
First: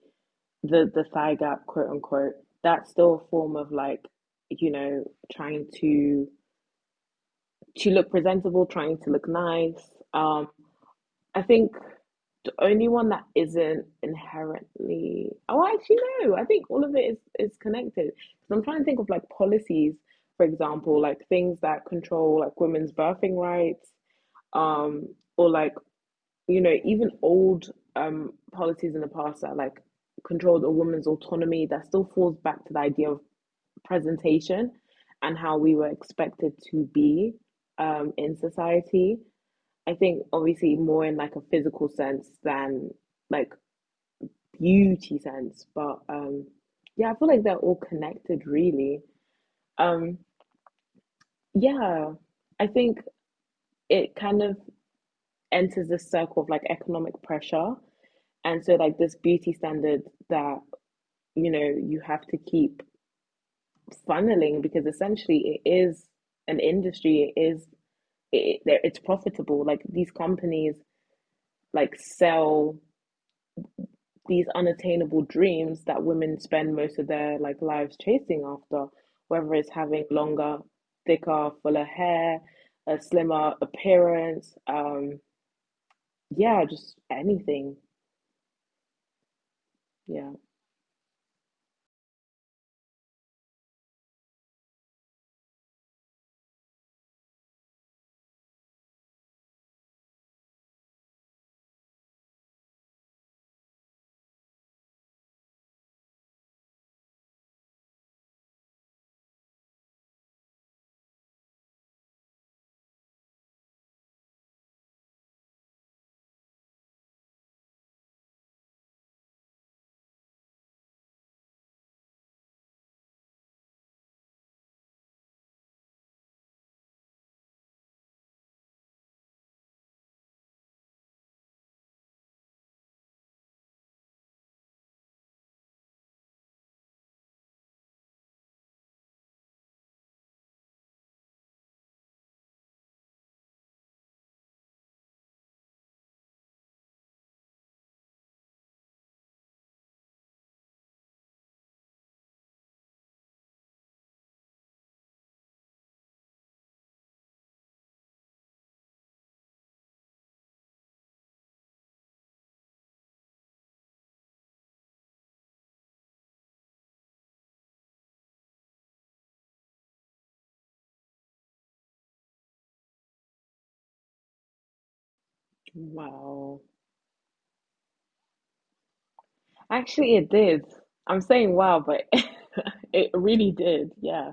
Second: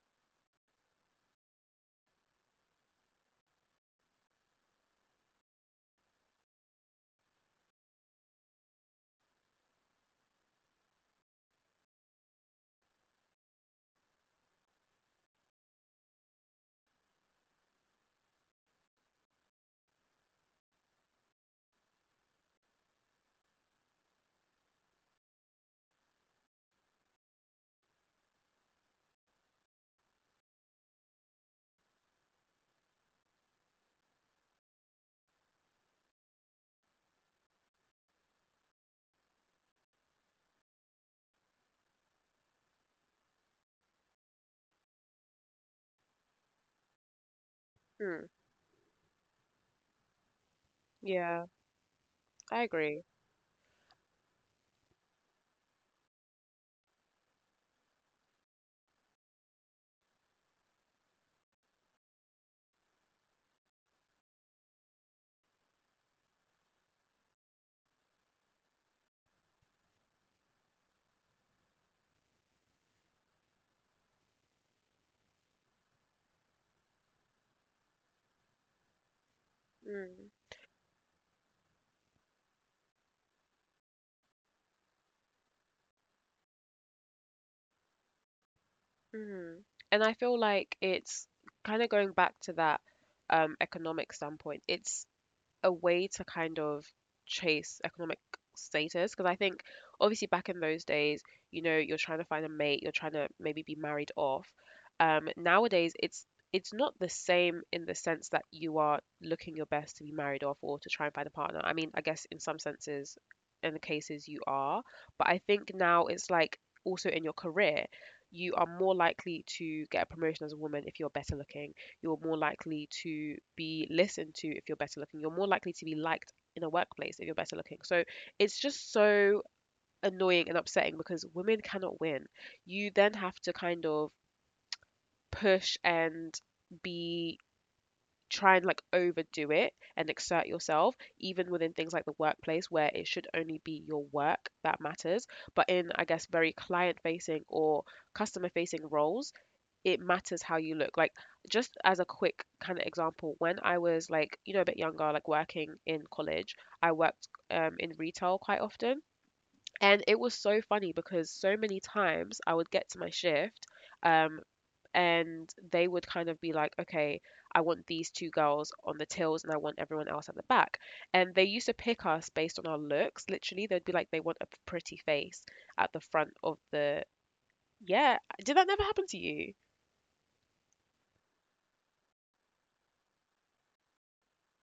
B: the the thigh gap, quote unquote, that's still a form of like you know trying to to look presentable, trying to look nice. Um, I think the only one that isn't inherently, oh actually no, I think all of it is connected. is connected 'Cause I'm trying to think of like policies, for example, like things that control like women's birthing rights, um or like you know even old um policies in the past that like controlled a woman's autonomy that still falls back to the idea of presentation and how we were expected to be um in society. I think obviously more in like a physical sense than like beauty sense, but um yeah, I feel like they're all
A: Hmm.
B: connected really. Um
A: Yeah,
B: yeah,
A: I
B: I
A: agree.
B: think it kind of enters this circle of like economic pressure, and so like this beauty standard that you know you have to keep funneling because essentially it is an industry, it is it, it's profitable. Like these companies like sell these unattainable dreams that women spend most of their like lives chasing after, whether it's having
A: Mm,
B: longer, thicker, fuller hair, a slimmer appearance, um, yeah, just anything.
A: mhm. And I feel
B: Yeah.
A: like it's kind of going back to that um, economic standpoint. It's a way to kind of chase economic status because I think obviously back in those days, you know, you're trying to find a mate, you're trying to maybe be married off. Um, nowadays, it's it's not the same in the sense that you are looking your best to be married off or to try and find a partner. I mean, I guess in some senses, in the cases you are, but I think now it's like also in your career, you are more likely to get a promotion as a woman if you're better looking, you're more likely to be listened to if you're better looking. You're more likely to be liked in a workplace if you're better looking. So it's just so annoying and upsetting because women cannot win. You then have to kind of push and be try and like overdo it and exert yourself even within things like the workplace where it should only be your work that matters, but in I guess very client facing or customer facing roles, it matters how you look. Like, just as a quick kind of example, when I was like, you know, a bit younger, like working in college, I worked um, in retail quite often. And it was so funny because so many times I would get to my shift, um, and they would kind of be like, okay, I want these two girls on the tills and I want everyone else at the back. And they used to pick us based on our looks. Literally, they'd be like, they want a pretty face at the front of
B: Wow.
A: the. Yeah. Did that never happen to you?
B: Actually, it did. I'm saying wow, but it really did. Yeah.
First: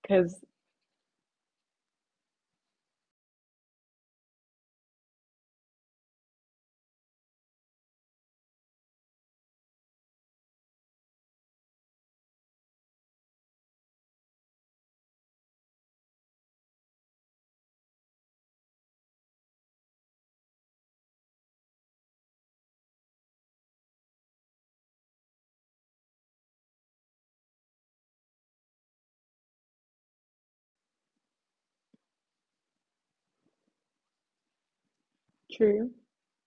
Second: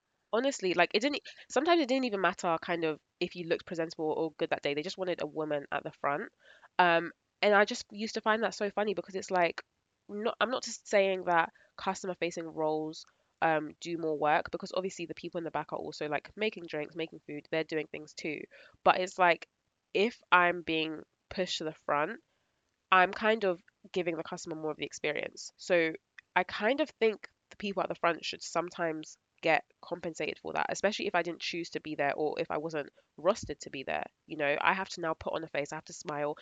B: Because
A: Honestly, like it didn't sometimes it didn't even matter kind of if you looked presentable or good that day. They just wanted a woman at the front. Um, and I just used to find that so funny because it's like not I'm not just saying that customer facing roles um do more work because obviously the people in the back are also like making drinks, making food, they're doing things too. But it's like if I'm being pushed to the front, I'm kind of giving the customer more of the experience. So I kind of think the people at the front should sometimes get compensated for that, especially if I didn't choose to be there or if I wasn't rostered to be there. You know, I have to now put on a face, I have
B: true.
A: to smile,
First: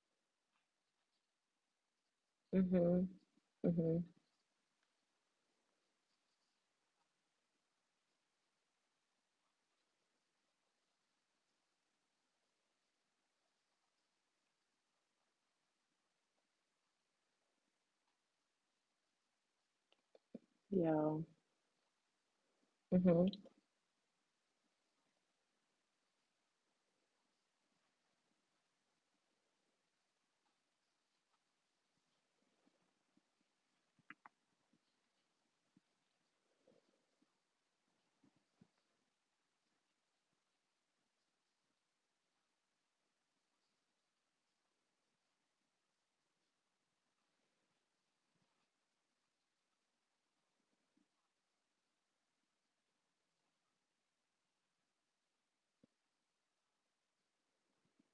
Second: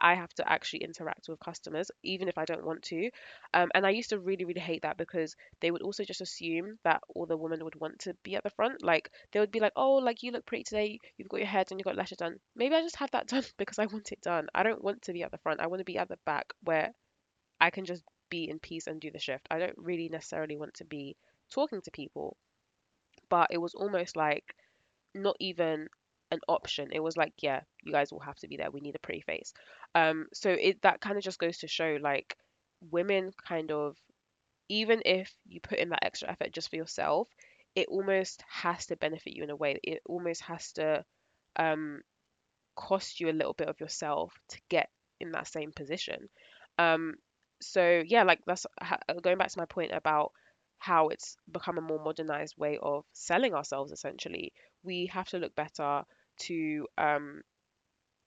A: I have to actually interact with customers, even if I don't want
B: Mm-hmm.
A: to. Um, and
B: Mm-hmm.
A: I used to really, really hate that because they would also just assume that all the women would want to be at the front. Like they would be like, "Oh, like you look pretty today. You've got your hair done. You've got lashes done." Maybe I just have that done because I want it done. I don't want to be at the front. I want to be at the back where I can just be in peace and do the shift. I don't really necessarily want to
B: Yeah.
A: be talking to people.
B: Mm-hmm.
A: But it was almost like not even an option. It was like, yeah, you guys will have to be there. We need a pretty face. Um, so it that kind of just goes to show like women kind of, even if you put in that extra effort just for yourself, it almost has to benefit you in a way. It almost has to um cost you a little bit of yourself to get in that same position. Um, so yeah, like that's going back to my point about how it's become a more modernized way of selling ourselves. Essentially, we have to look better to um,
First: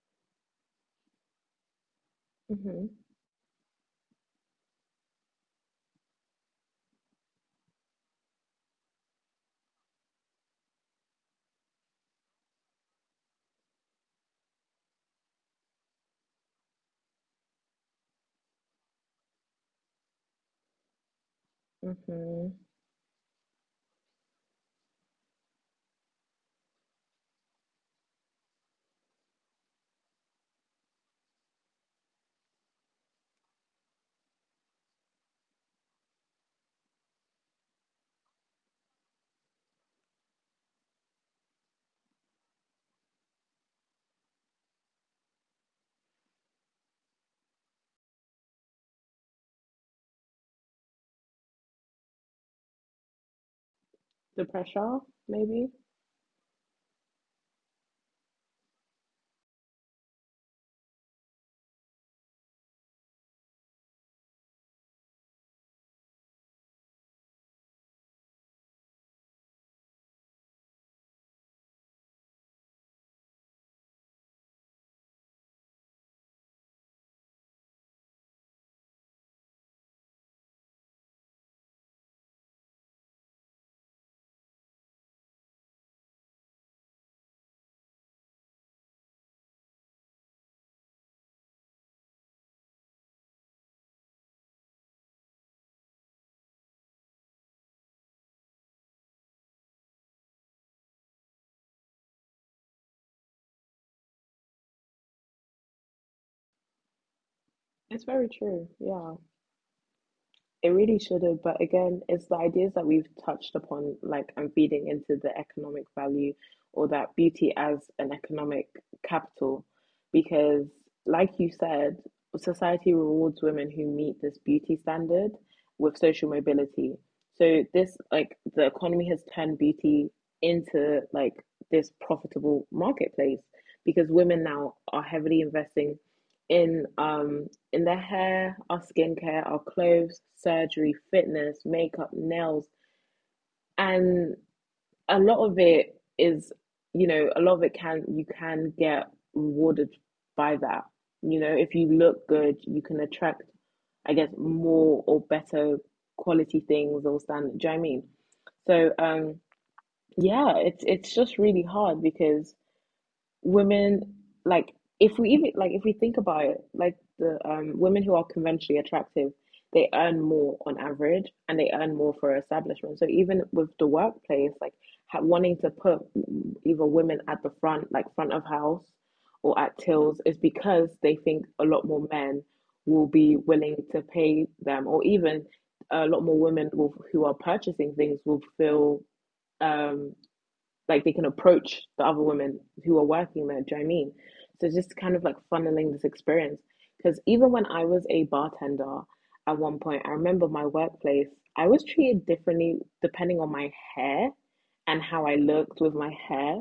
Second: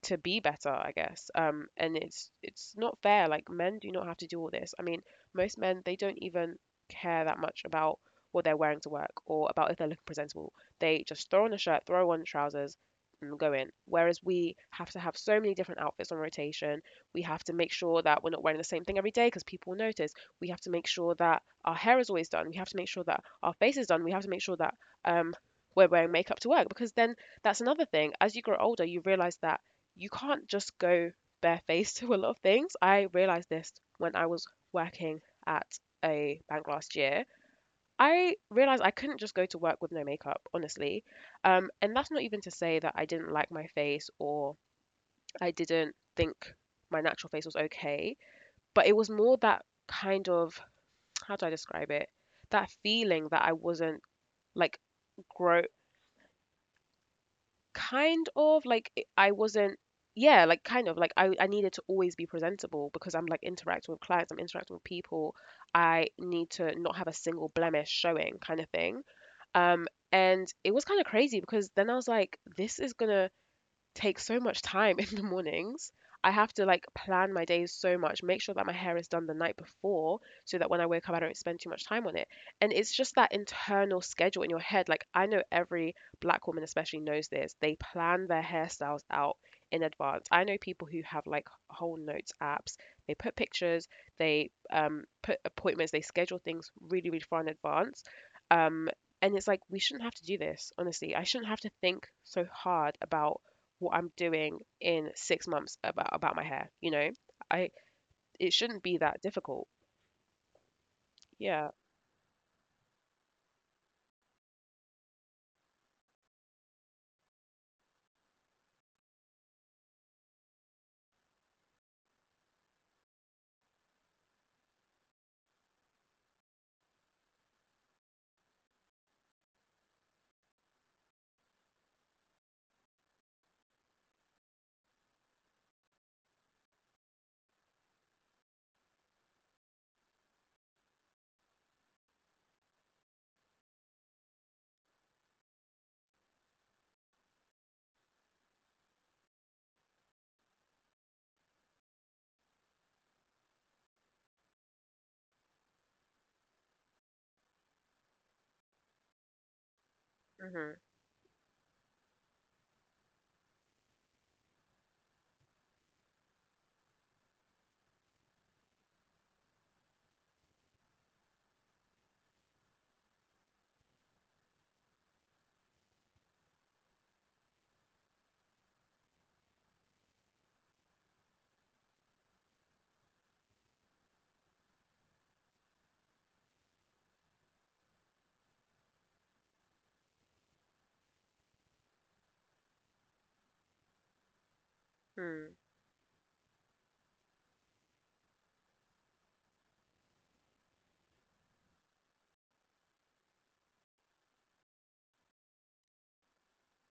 A: to be better, I guess. Um, and it's it's
B: Mm-hmm.
A: not fair. Like men do not have to do all this. I mean, most men they don't even care that much about what they're wearing to work or about if they're looking presentable. They just throw on a shirt, throw on trousers, and go in. Whereas we have to have so many different outfits on rotation. We have to make sure that we're not wearing the same thing every day because people will notice. We have to make sure that our
B: Mm-hmm.
A: hair is always done. We have to make sure that our face is done. We have to make sure that um, we're wearing makeup to work because then that's another thing. As you grow older, you realize that you can't just go barefaced to a lot of things. I realized this when I was working at a bank last year. I realized I couldn't just go to work with no makeup, honestly. Um, and that's not even to say that I didn't like my face or I didn't think my natural face was okay, but it was more that kind of, how do I describe it? That feeling that I wasn't
B: The pressure,
A: like
B: maybe.
A: grow kind of, like, i I wasn't, yeah, like, kind of, like, I I needed to always be presentable because I'm, like, interacting with clients, I'm interacting with people. I need to not have a single blemish showing kind of thing. Um, and it was kinda crazy because then I was like, "This is gonna take so much time in the mornings. I have to like plan my days so much, make sure that my hair is done the night before so that when I wake up, I don't spend too much time on it." And it's just that internal schedule in your head. Like, I know every black woman, especially, knows this. They plan their hairstyles out in advance. I know people who have like whole notes apps. They put pictures, they um, put appointments, they schedule things really, really far in advance. Um, and it's like, we shouldn't have to do this, honestly. I shouldn't have to think so hard about what I'm doing in six months about about my hair. You know, I,
B: It's very
A: it
B: true.
A: shouldn't be that
B: Yeah.
A: difficult.
B: It really should have, but
A: Yeah.
B: again, it's the ideas that we've touched upon, like I'm feeding into the economic value or that beauty as an economic capital. Because, like you said, society rewards women who meet this beauty standard with social mobility. So, this, like, the economy has turned beauty into like this profitable marketplace because women now are heavily investing in um in the hair, our skincare, our clothes, surgery, fitness, makeup, nails, and a lot of it is, you know, a lot of it can, you can get rewarded by that. You know, if you look good, you can attract, I guess, more or better quality things or standard. Do you know what I mean? So, um, yeah,
A: Mhm.
B: it's it's just really hard because women like if we even like if we think about it, like the um women who are conventionally attractive, they earn more on average and they earn more for establishment. So even with the workplace, like ha- wanting to put either women at the front, like front of house or at tills, is because they think a lot more men will be willing to pay them, or even a lot more women will, who are purchasing things, will feel um like they can approach the other women who are working there. Do you know what I mean? So just kind
A: Hmm.
B: of like funneling this experience. Because even when I was a bartender at one point, I remember my workplace, I was treated differently depending on my hair and how I looked with my hair.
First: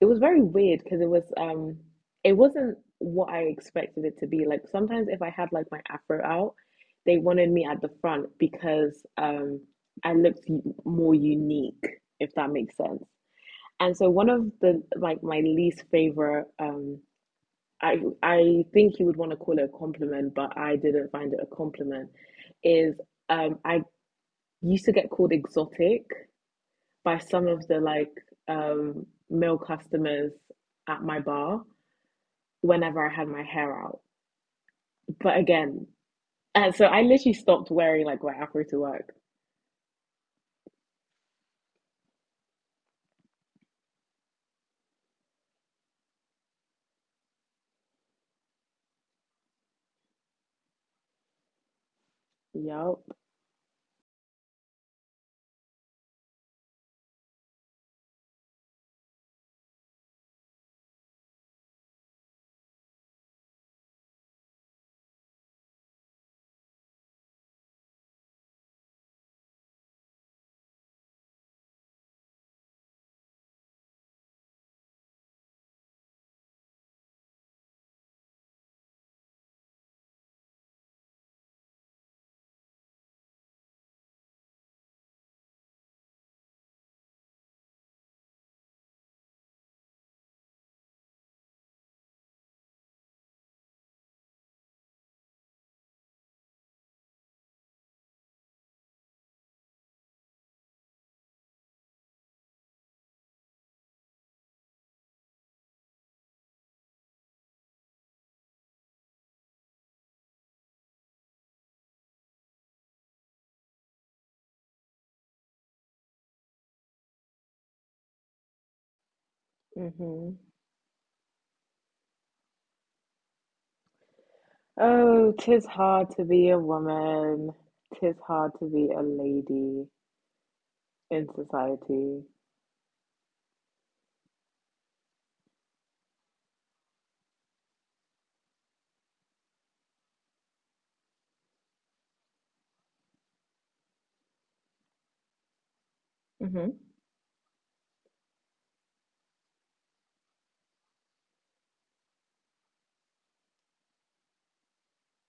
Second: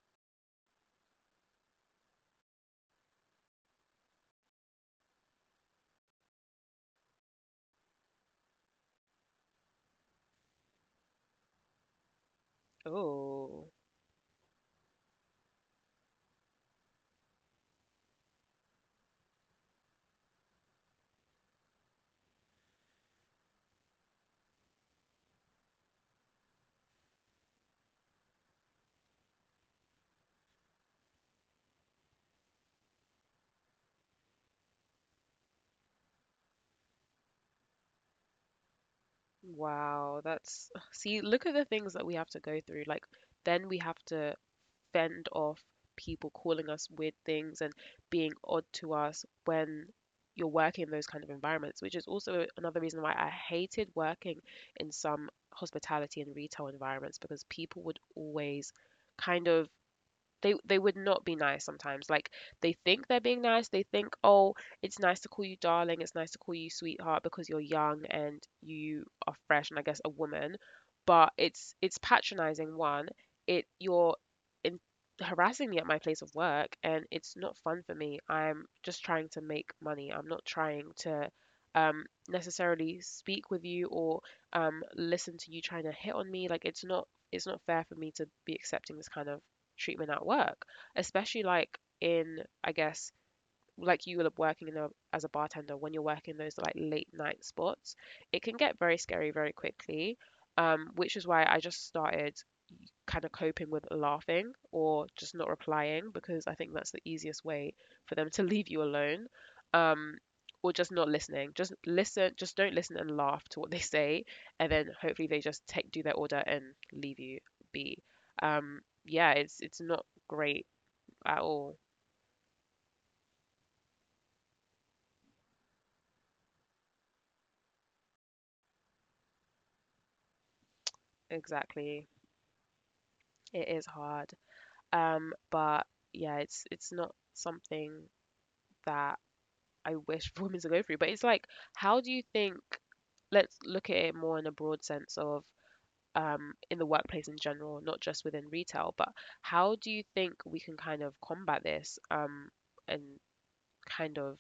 B: It was very weird because it was um it wasn't what I expected it to be. Like sometimes if I had like my afro out, they wanted me at the front because um I looked more unique, if that makes sense.
A: Oh,
B: And so one of the like my least favorite um I I think you would want to call it a compliment, but I didn't find it a compliment, is um I used to get called exotic by some of the like um male customers at my bar whenever I had my hair out. But again, and so I literally stopped wearing like my afro to work.
A: wow. That's see. Look at the things that we have to go through. Like then we have to fend off people calling us weird things and being odd to us when you're working in those kind of environments, which is also another reason
B: Yup.
A: why I hated working in some hospitality and retail environments because people would always kind of they they would not be nice sometimes. Like they think they're being nice. They think, "Oh, it's nice to call you darling. It's nice to call you sweetheart because you're young and you are fresh and I guess a woman." But it's it's patronizing one. It you're in, harassing me at my place of work and it's not fun for me. I'm just trying to make money. I'm not trying to um necessarily speak with you or um listen to you trying to hit on me. Like it's not it's not fair for me to be accepting this kind of treatment at work, especially like in, I guess, like you will up working in a, as a bartender when you're working those like late night spots, it can get very scary very quickly. Um, which is why I just started kind of coping with laughing or just not replying because I think that's the easiest way for them to leave you alone. um, or just not listening, just listen just don't listen and laugh to what they say and then hopefully they just take do their order and leave you be. Um, yeah, it's it's
B: Hmm.
A: not great at all.
B: Oh, 'tis hard to be a woman. 'Tis hard to be a lady in society.
A: Exactly. It is hard. Um, but yeah, it's it's not something that I wish women to go through. But it's like, how do you think? Let's look at it more in a broad sense of,
B: Mm-hmm.
A: um, in the workplace in general, not just within retail. But how do you think we can kind of combat this, um, and kind of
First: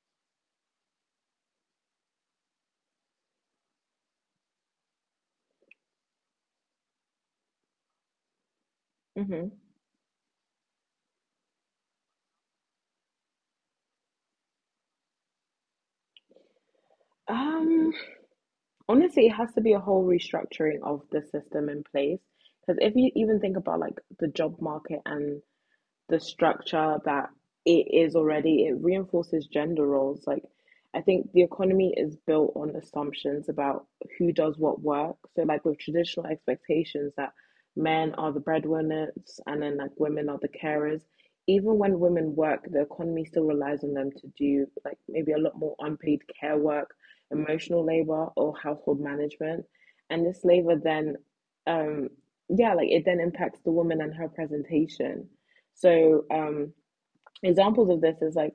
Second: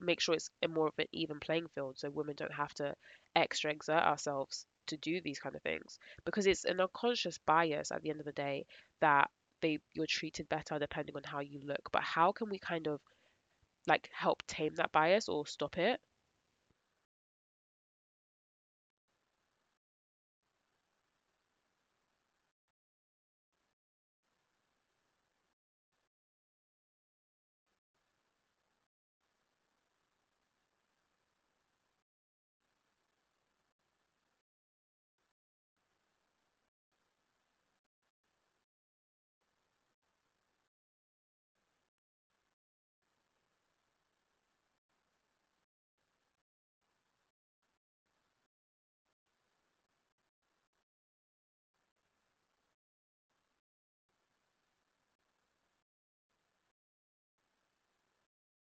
A: make sure it's a more of an even playing field so women don't have to extra exert ourselves to do these kind of things because it's an unconscious bias at the end of the day that
B: Mm-hmm.
A: they you're treated better depending on how you look, but how can we kind of like help tame that bias or stop it?
B: Um, Honestly, it has to be a whole restructuring of the system in place. Because if you even think about like the job market and the structure that it is already, it reinforces gender roles. Like, I think the economy is built on assumptions about who does what work. So, like, with traditional expectations that men are the breadwinners and then, like, women are the carers, even when women work, the economy still relies on them to do, like, maybe a lot more unpaid care work, emotional labor, or household management. And this labor then, um, yeah, like, it then impacts the woman and her presentation. So um, examples of this is like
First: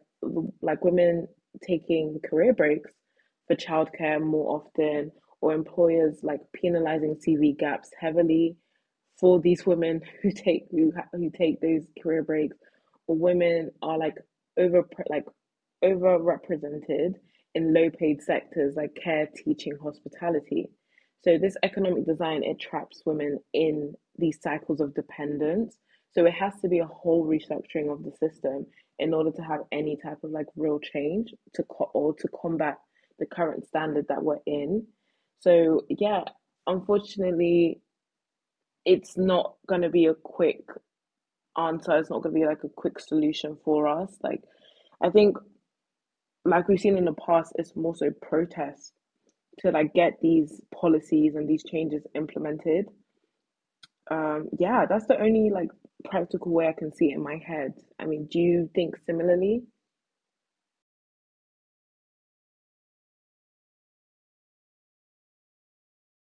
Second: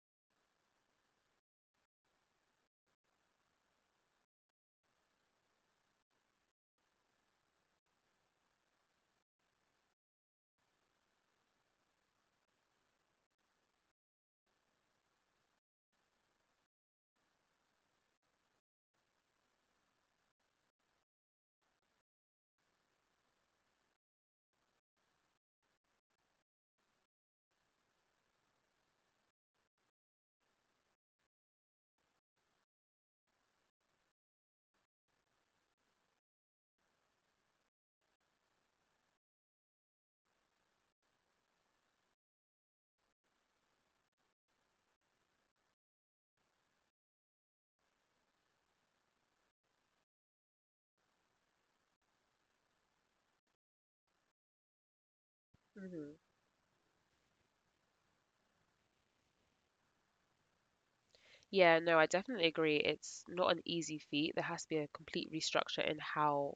B: like women taking career breaks for childcare more often, or employers like penalizing C V gaps heavily for these women who take who, who take those career breaks, or women are like over like overrepresented in low paid sectors like care, teaching, hospitality. So this economic design, it traps women in these cycles of dependence. So it has to be a whole restructuring of the system in order to have any type of like real change to co- or to combat the current standard that we're in. So yeah, unfortunately, it's not going to be a quick answer. It's not going to be like a quick solution for us. Like I think like we've seen in the past, it's more so protest to like get these policies and these changes implemented. Um, yeah, that's the only like
A: Hmm.
B: practical way I can see it in my head. I mean, do you think similarly?
A: Yeah, no, I definitely agree. It's not an easy feat. There has to be a complete restructure in how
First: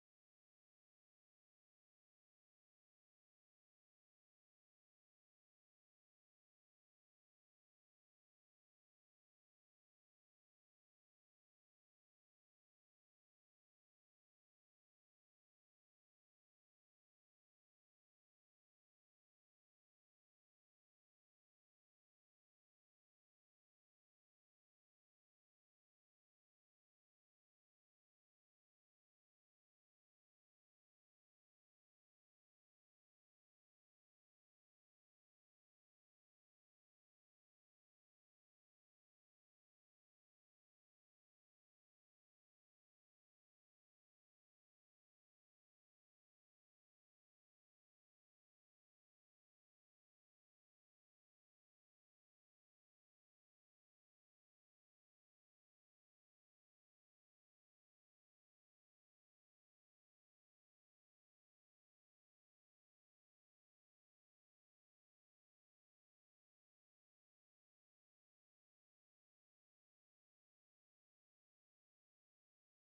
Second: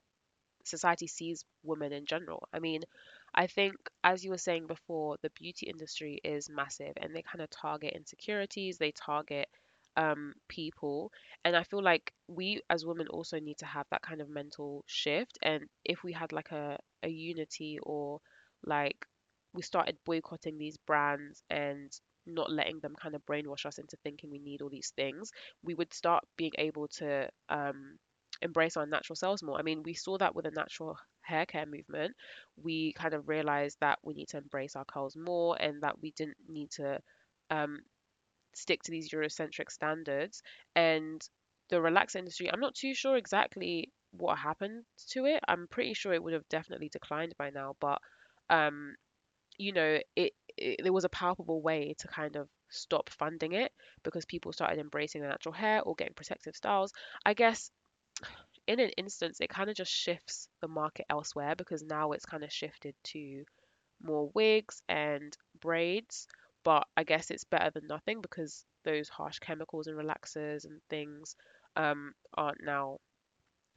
A: society sees women in general. I mean, I think, as you were saying before, the beauty industry is massive and they kind of target insecurities, they target um, people. And I feel like we as women also need to have that kind of mental shift. And if we had like a, a unity or like we started boycotting these brands and not letting them kind of brainwash us into thinking we need all these things, we would start being able to um, embrace our natural selves more. I mean, we saw that with the natural hair care movement. We kind of realized that we need to embrace our curls more and that we didn't need to um, stick to these Eurocentric standards. And the relaxer industry, I'm not too sure exactly what happened to it. I'm pretty sure it would have definitely declined by now, but um, you know, it, it there was a palpable way to kind of stop funding it because people started embracing the natural hair or getting protective styles. I guess in an instance, it kind of just shifts the market elsewhere because now it's kind of shifted to more wigs and braids. But I guess it's better than nothing because those harsh chemicals and relaxers and things um, aren't now,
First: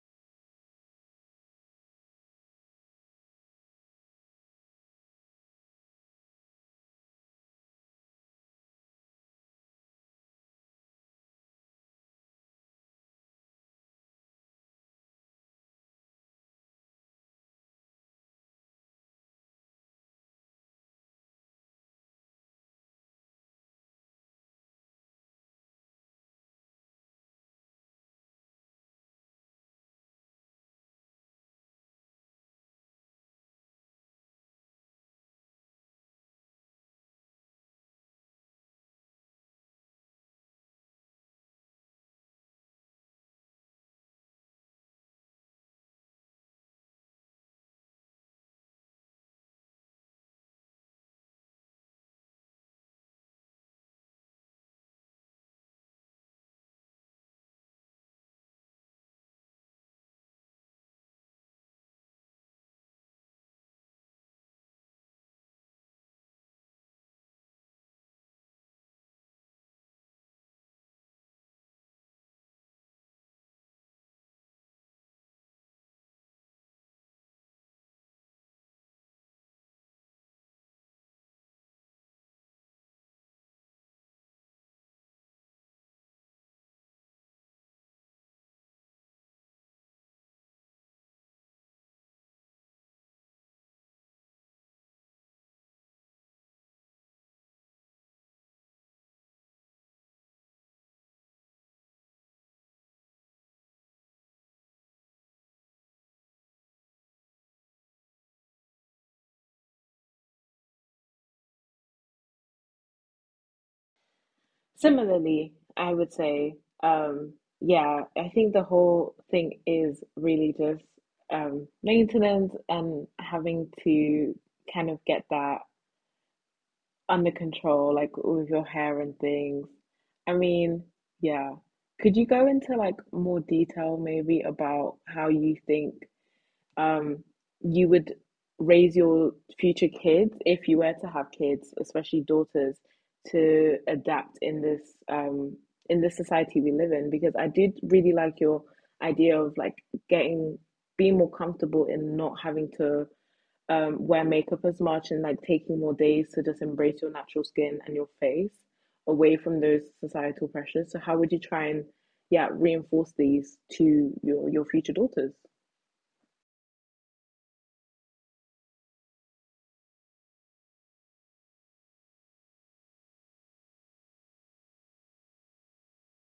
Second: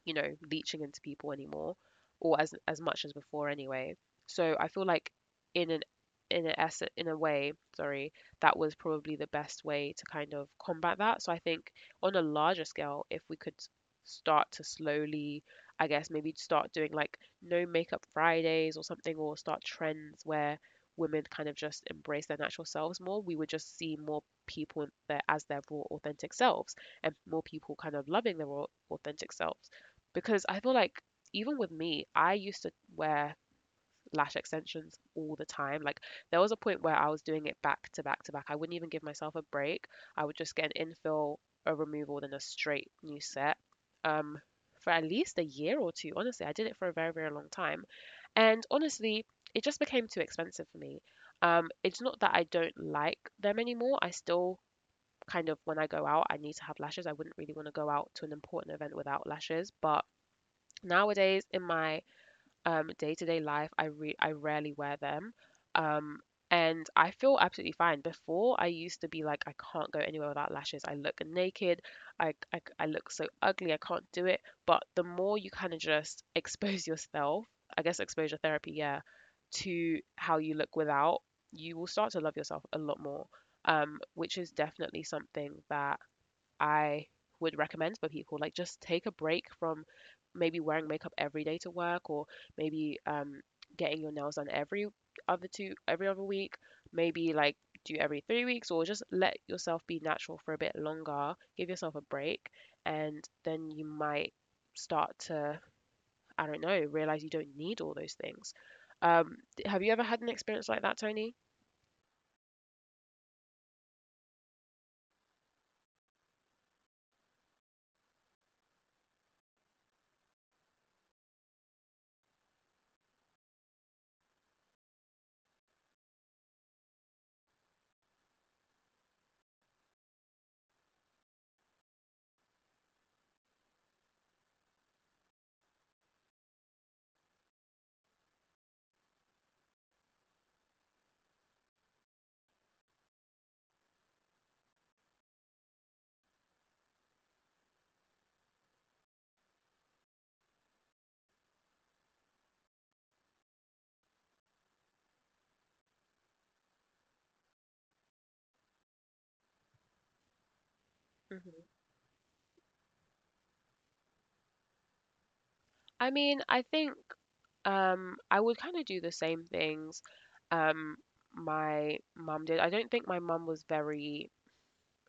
A: you know, leeching into people anymore, or as as much as before anyway. So I feel like in an in a ess in a way, sorry, that was probably the best way to kind of combat that. So I think on a larger scale, if we could start to slowly, I guess maybe start doing like no makeup Fridays or something, or start trends where women kind of just embrace their natural selves more, we would just see more people in their, as their raw authentic selves and more people kind of loving their raw authentic self because I feel like even with me, I used to wear lash extensions all the time. Like there was a point where I was doing it back to back to back. I wouldn't even give myself a break. I would just get an infill, a removal, then a straight new set. Um, for at least a year or two. Honestly, I did it for a very, very long time. And honestly, it just became too expensive for me. Um, it's not that I don't like them anymore. I still kind of, when I go out, I need to have lashes. I wouldn't really want to go out to an important event without lashes, but nowadays, in my um, day-to-day life, I re I rarely wear them. Um, and I feel absolutely fine. Before, I used to be like, I can't go anywhere without lashes. I look naked. I, I, I look so ugly. I can't do it. But the more you kind of just expose yourself, I guess exposure therapy, yeah, to how you look without, you will start to love yourself a lot more, um, which is definitely something that I would recommend for people. Like, just take a break from maybe wearing makeup every day to work, or maybe um, getting your nails done every other two every other week. Maybe like do every three weeks, or just let yourself be natural for a bit longer. Give yourself a break, and then you might start to, I don't know, realize you don't need all those things. Um, have you ever had an experience like that, Tony?
B: Similarly, I would say, um, yeah, I think the whole thing is really just um, maintenance and having to kind of get that under control, like with your hair and things. I mean, yeah. Could you go into like more detail maybe about how you think um, you would raise your future kids, if you were to have kids, especially daughters, to adapt in this um, in this society we live in. Because I did really like your idea of like getting, being more comfortable in not having to um, wear makeup as much and like taking more days to just embrace your natural skin and your face away from those societal pressures. So how would you try and yeah
A: Hmm.
B: reinforce these to your your future daughters?
A: I mean, I think um, I would kind of do the same things um, my mum did. I don't think my mum was very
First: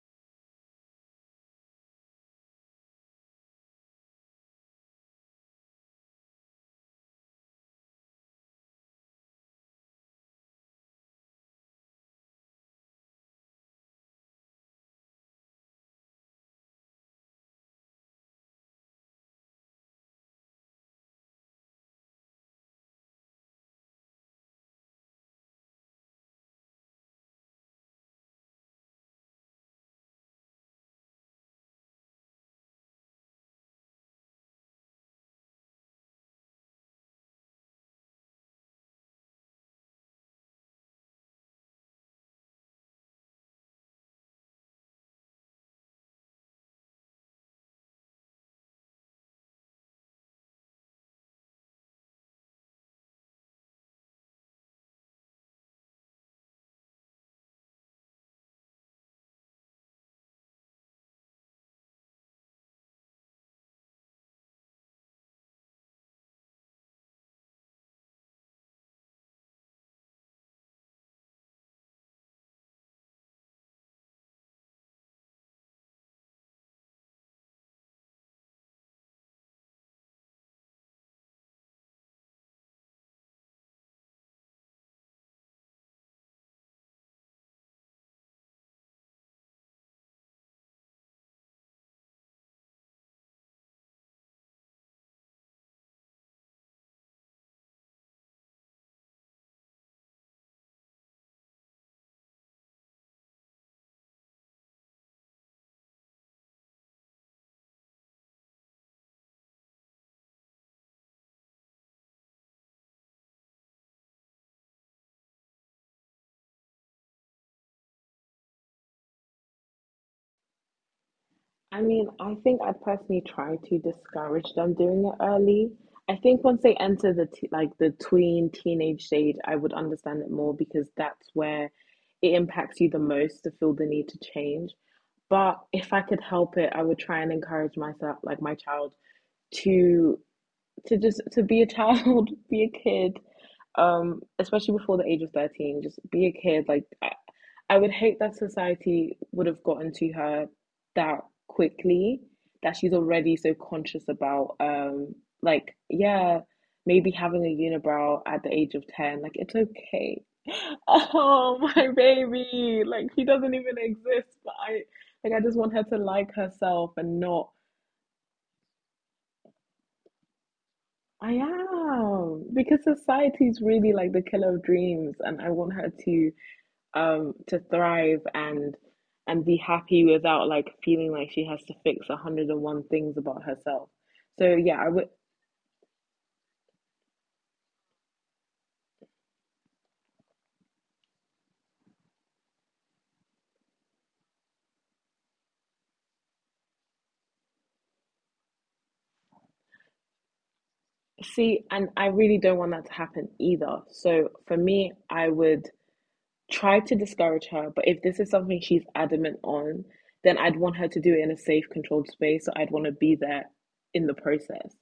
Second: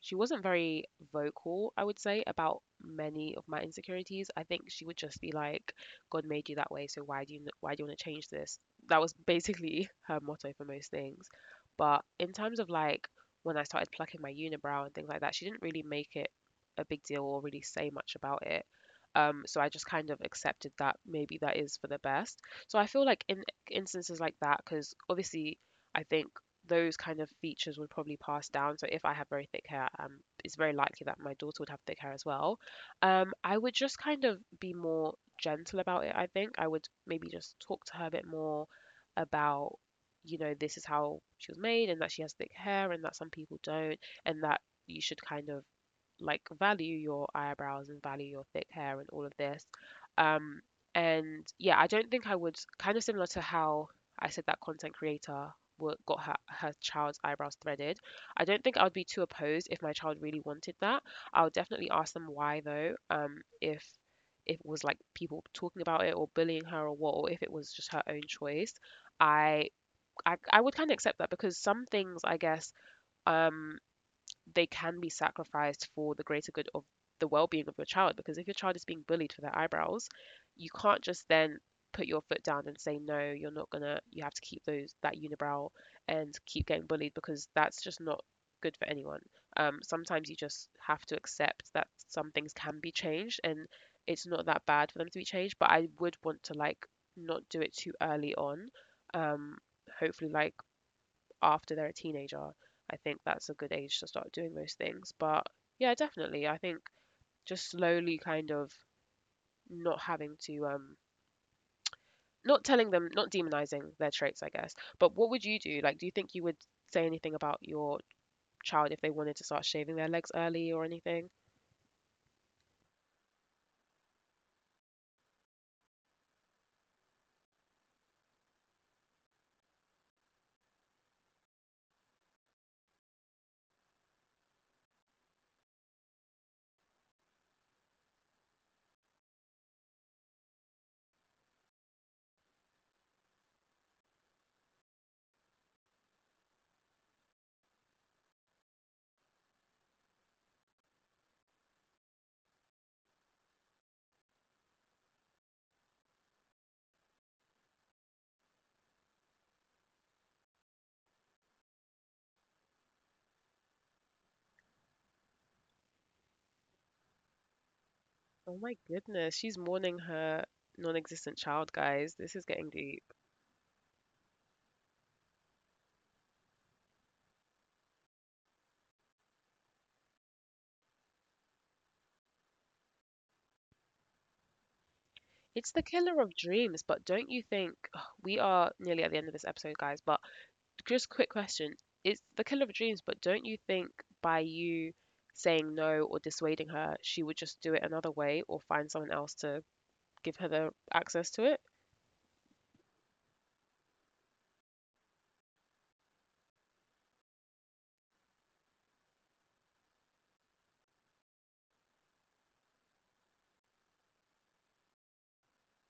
A: she wasn't very vocal, I would say, about many of my insecurities. I think she would just be like, "God made you that way, so why do you why do you want to change this?" That was basically her motto for most things. But in terms of like when I started plucking my unibrow and things like that, she didn't really make it a big deal or really say much about it. Um, so I just kind of accepted that maybe that is for the best. So I feel like in instances like that, because obviously I think those kind of features would probably pass down. So if I have very thick hair, um, it's very likely that my daughter would have thick hair as well. Um, I would just kind of be more gentle about it, I think. I would maybe just talk to her a bit more about, you know, this is how she was made and that she has thick hair and that some people don't and that you should kind of like value your eyebrows and value your thick hair and all of this. Um, and yeah, I don't think I would kind of similar to how I said that content creator were, got her, her child's eyebrows threaded. I don't think I would be too opposed if my child really wanted that. I would definitely ask them why though, um, if if it was like people talking about it or bullying her or what, or if it was just her own choice. I I, I would kind of accept that because some things I guess um they can be sacrificed for the greater good of the well-being of your child because if your child is being bullied for their eyebrows you can't just then put your foot down and say no you're not gonna you have to keep those that unibrow and keep getting bullied because that's just not good for anyone. Um, sometimes you just have to accept that some things can be changed and it's not that bad for them to be changed, but I would want to like not do it too early on. um, Hopefully like after they're a teenager, I think that's a good age to start doing those things. But yeah, definitely, I think just slowly kind of not having to um not telling them, not demonizing their traits, I guess. But what would you do? Like, do you think you would say anything about your child if they wanted to start shaving their legs early or anything?
B: I mean, I think I personally try to discourage them doing it early. I think once they enter the t like the tween teenage stage, I would understand it more because that's where it impacts you the most to feel the need to change. But if I could help it, I would try and encourage myself, like my child, to to just to be a child, be a kid, um, especially before the age of thirteen, just be a kid. Like I, I would hate that society would have gotten to her that quickly, that she's already so conscious about, um, like, yeah, maybe having a unibrow at the age of ten, like, it's okay. Oh, my baby. Like, he doesn't even exist, but I, like, I just want her to like herself and not,
A: Oh my goodness, she's mourning her non-existent child, guys.
B: I
A: This is getting deep.
B: am, because society's really like the killer of dreams, and I want her to um to thrive and and be happy without like feeling like she has to fix a hundred and one things about herself. So
A: It's the
B: yeah, I would,
A: killer of dreams, but don't you think we are nearly at the end of this episode, guys, but just quick question. It's the killer of dreams, but don't you think by you saying no or dissuading her, she would just do it another way or find someone else to give her the access to it?
B: see, and I really don't want that to happen either, so for me I would try to discourage her, but if this is something she's adamant on, then I'd want her to do it in a safe, controlled space. So I'd want to be there in the process.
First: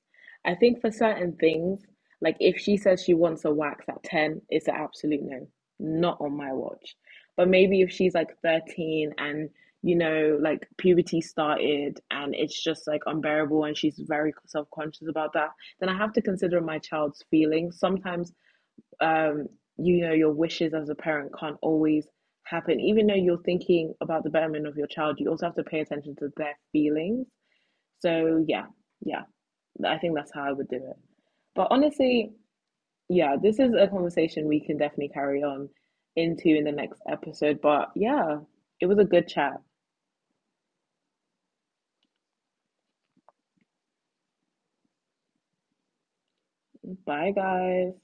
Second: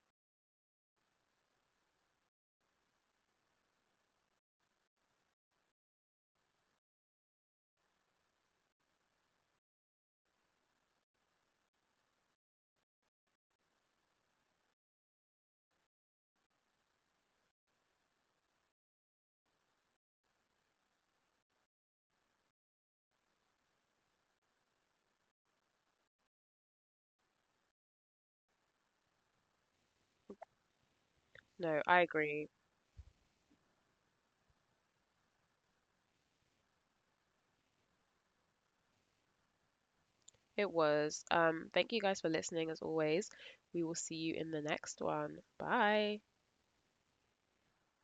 B: I think for certain things, like if she says she wants a wax at ten, it's an absolute no, not on my watch. But maybe if she's like thirteen and you know, like puberty started and it's just like unbearable and she's very self conscious about that, then I have to consider my child's feelings. Sometimes um, you know, your wishes as a parent can't always happen. Even though you're thinking about the betterment of your child, you also have to pay attention to their feelings. So, yeah, yeah, I think that's how I would do it. But
A: No, I
B: honestly,
A: agree.
B: yeah, this is a conversation we can definitely carry on into in the next episode. But yeah, it was a good chat.
A: It was. Um, thank you guys for listening as always. We will see you in the next one. Bye.
B: Bye, guys.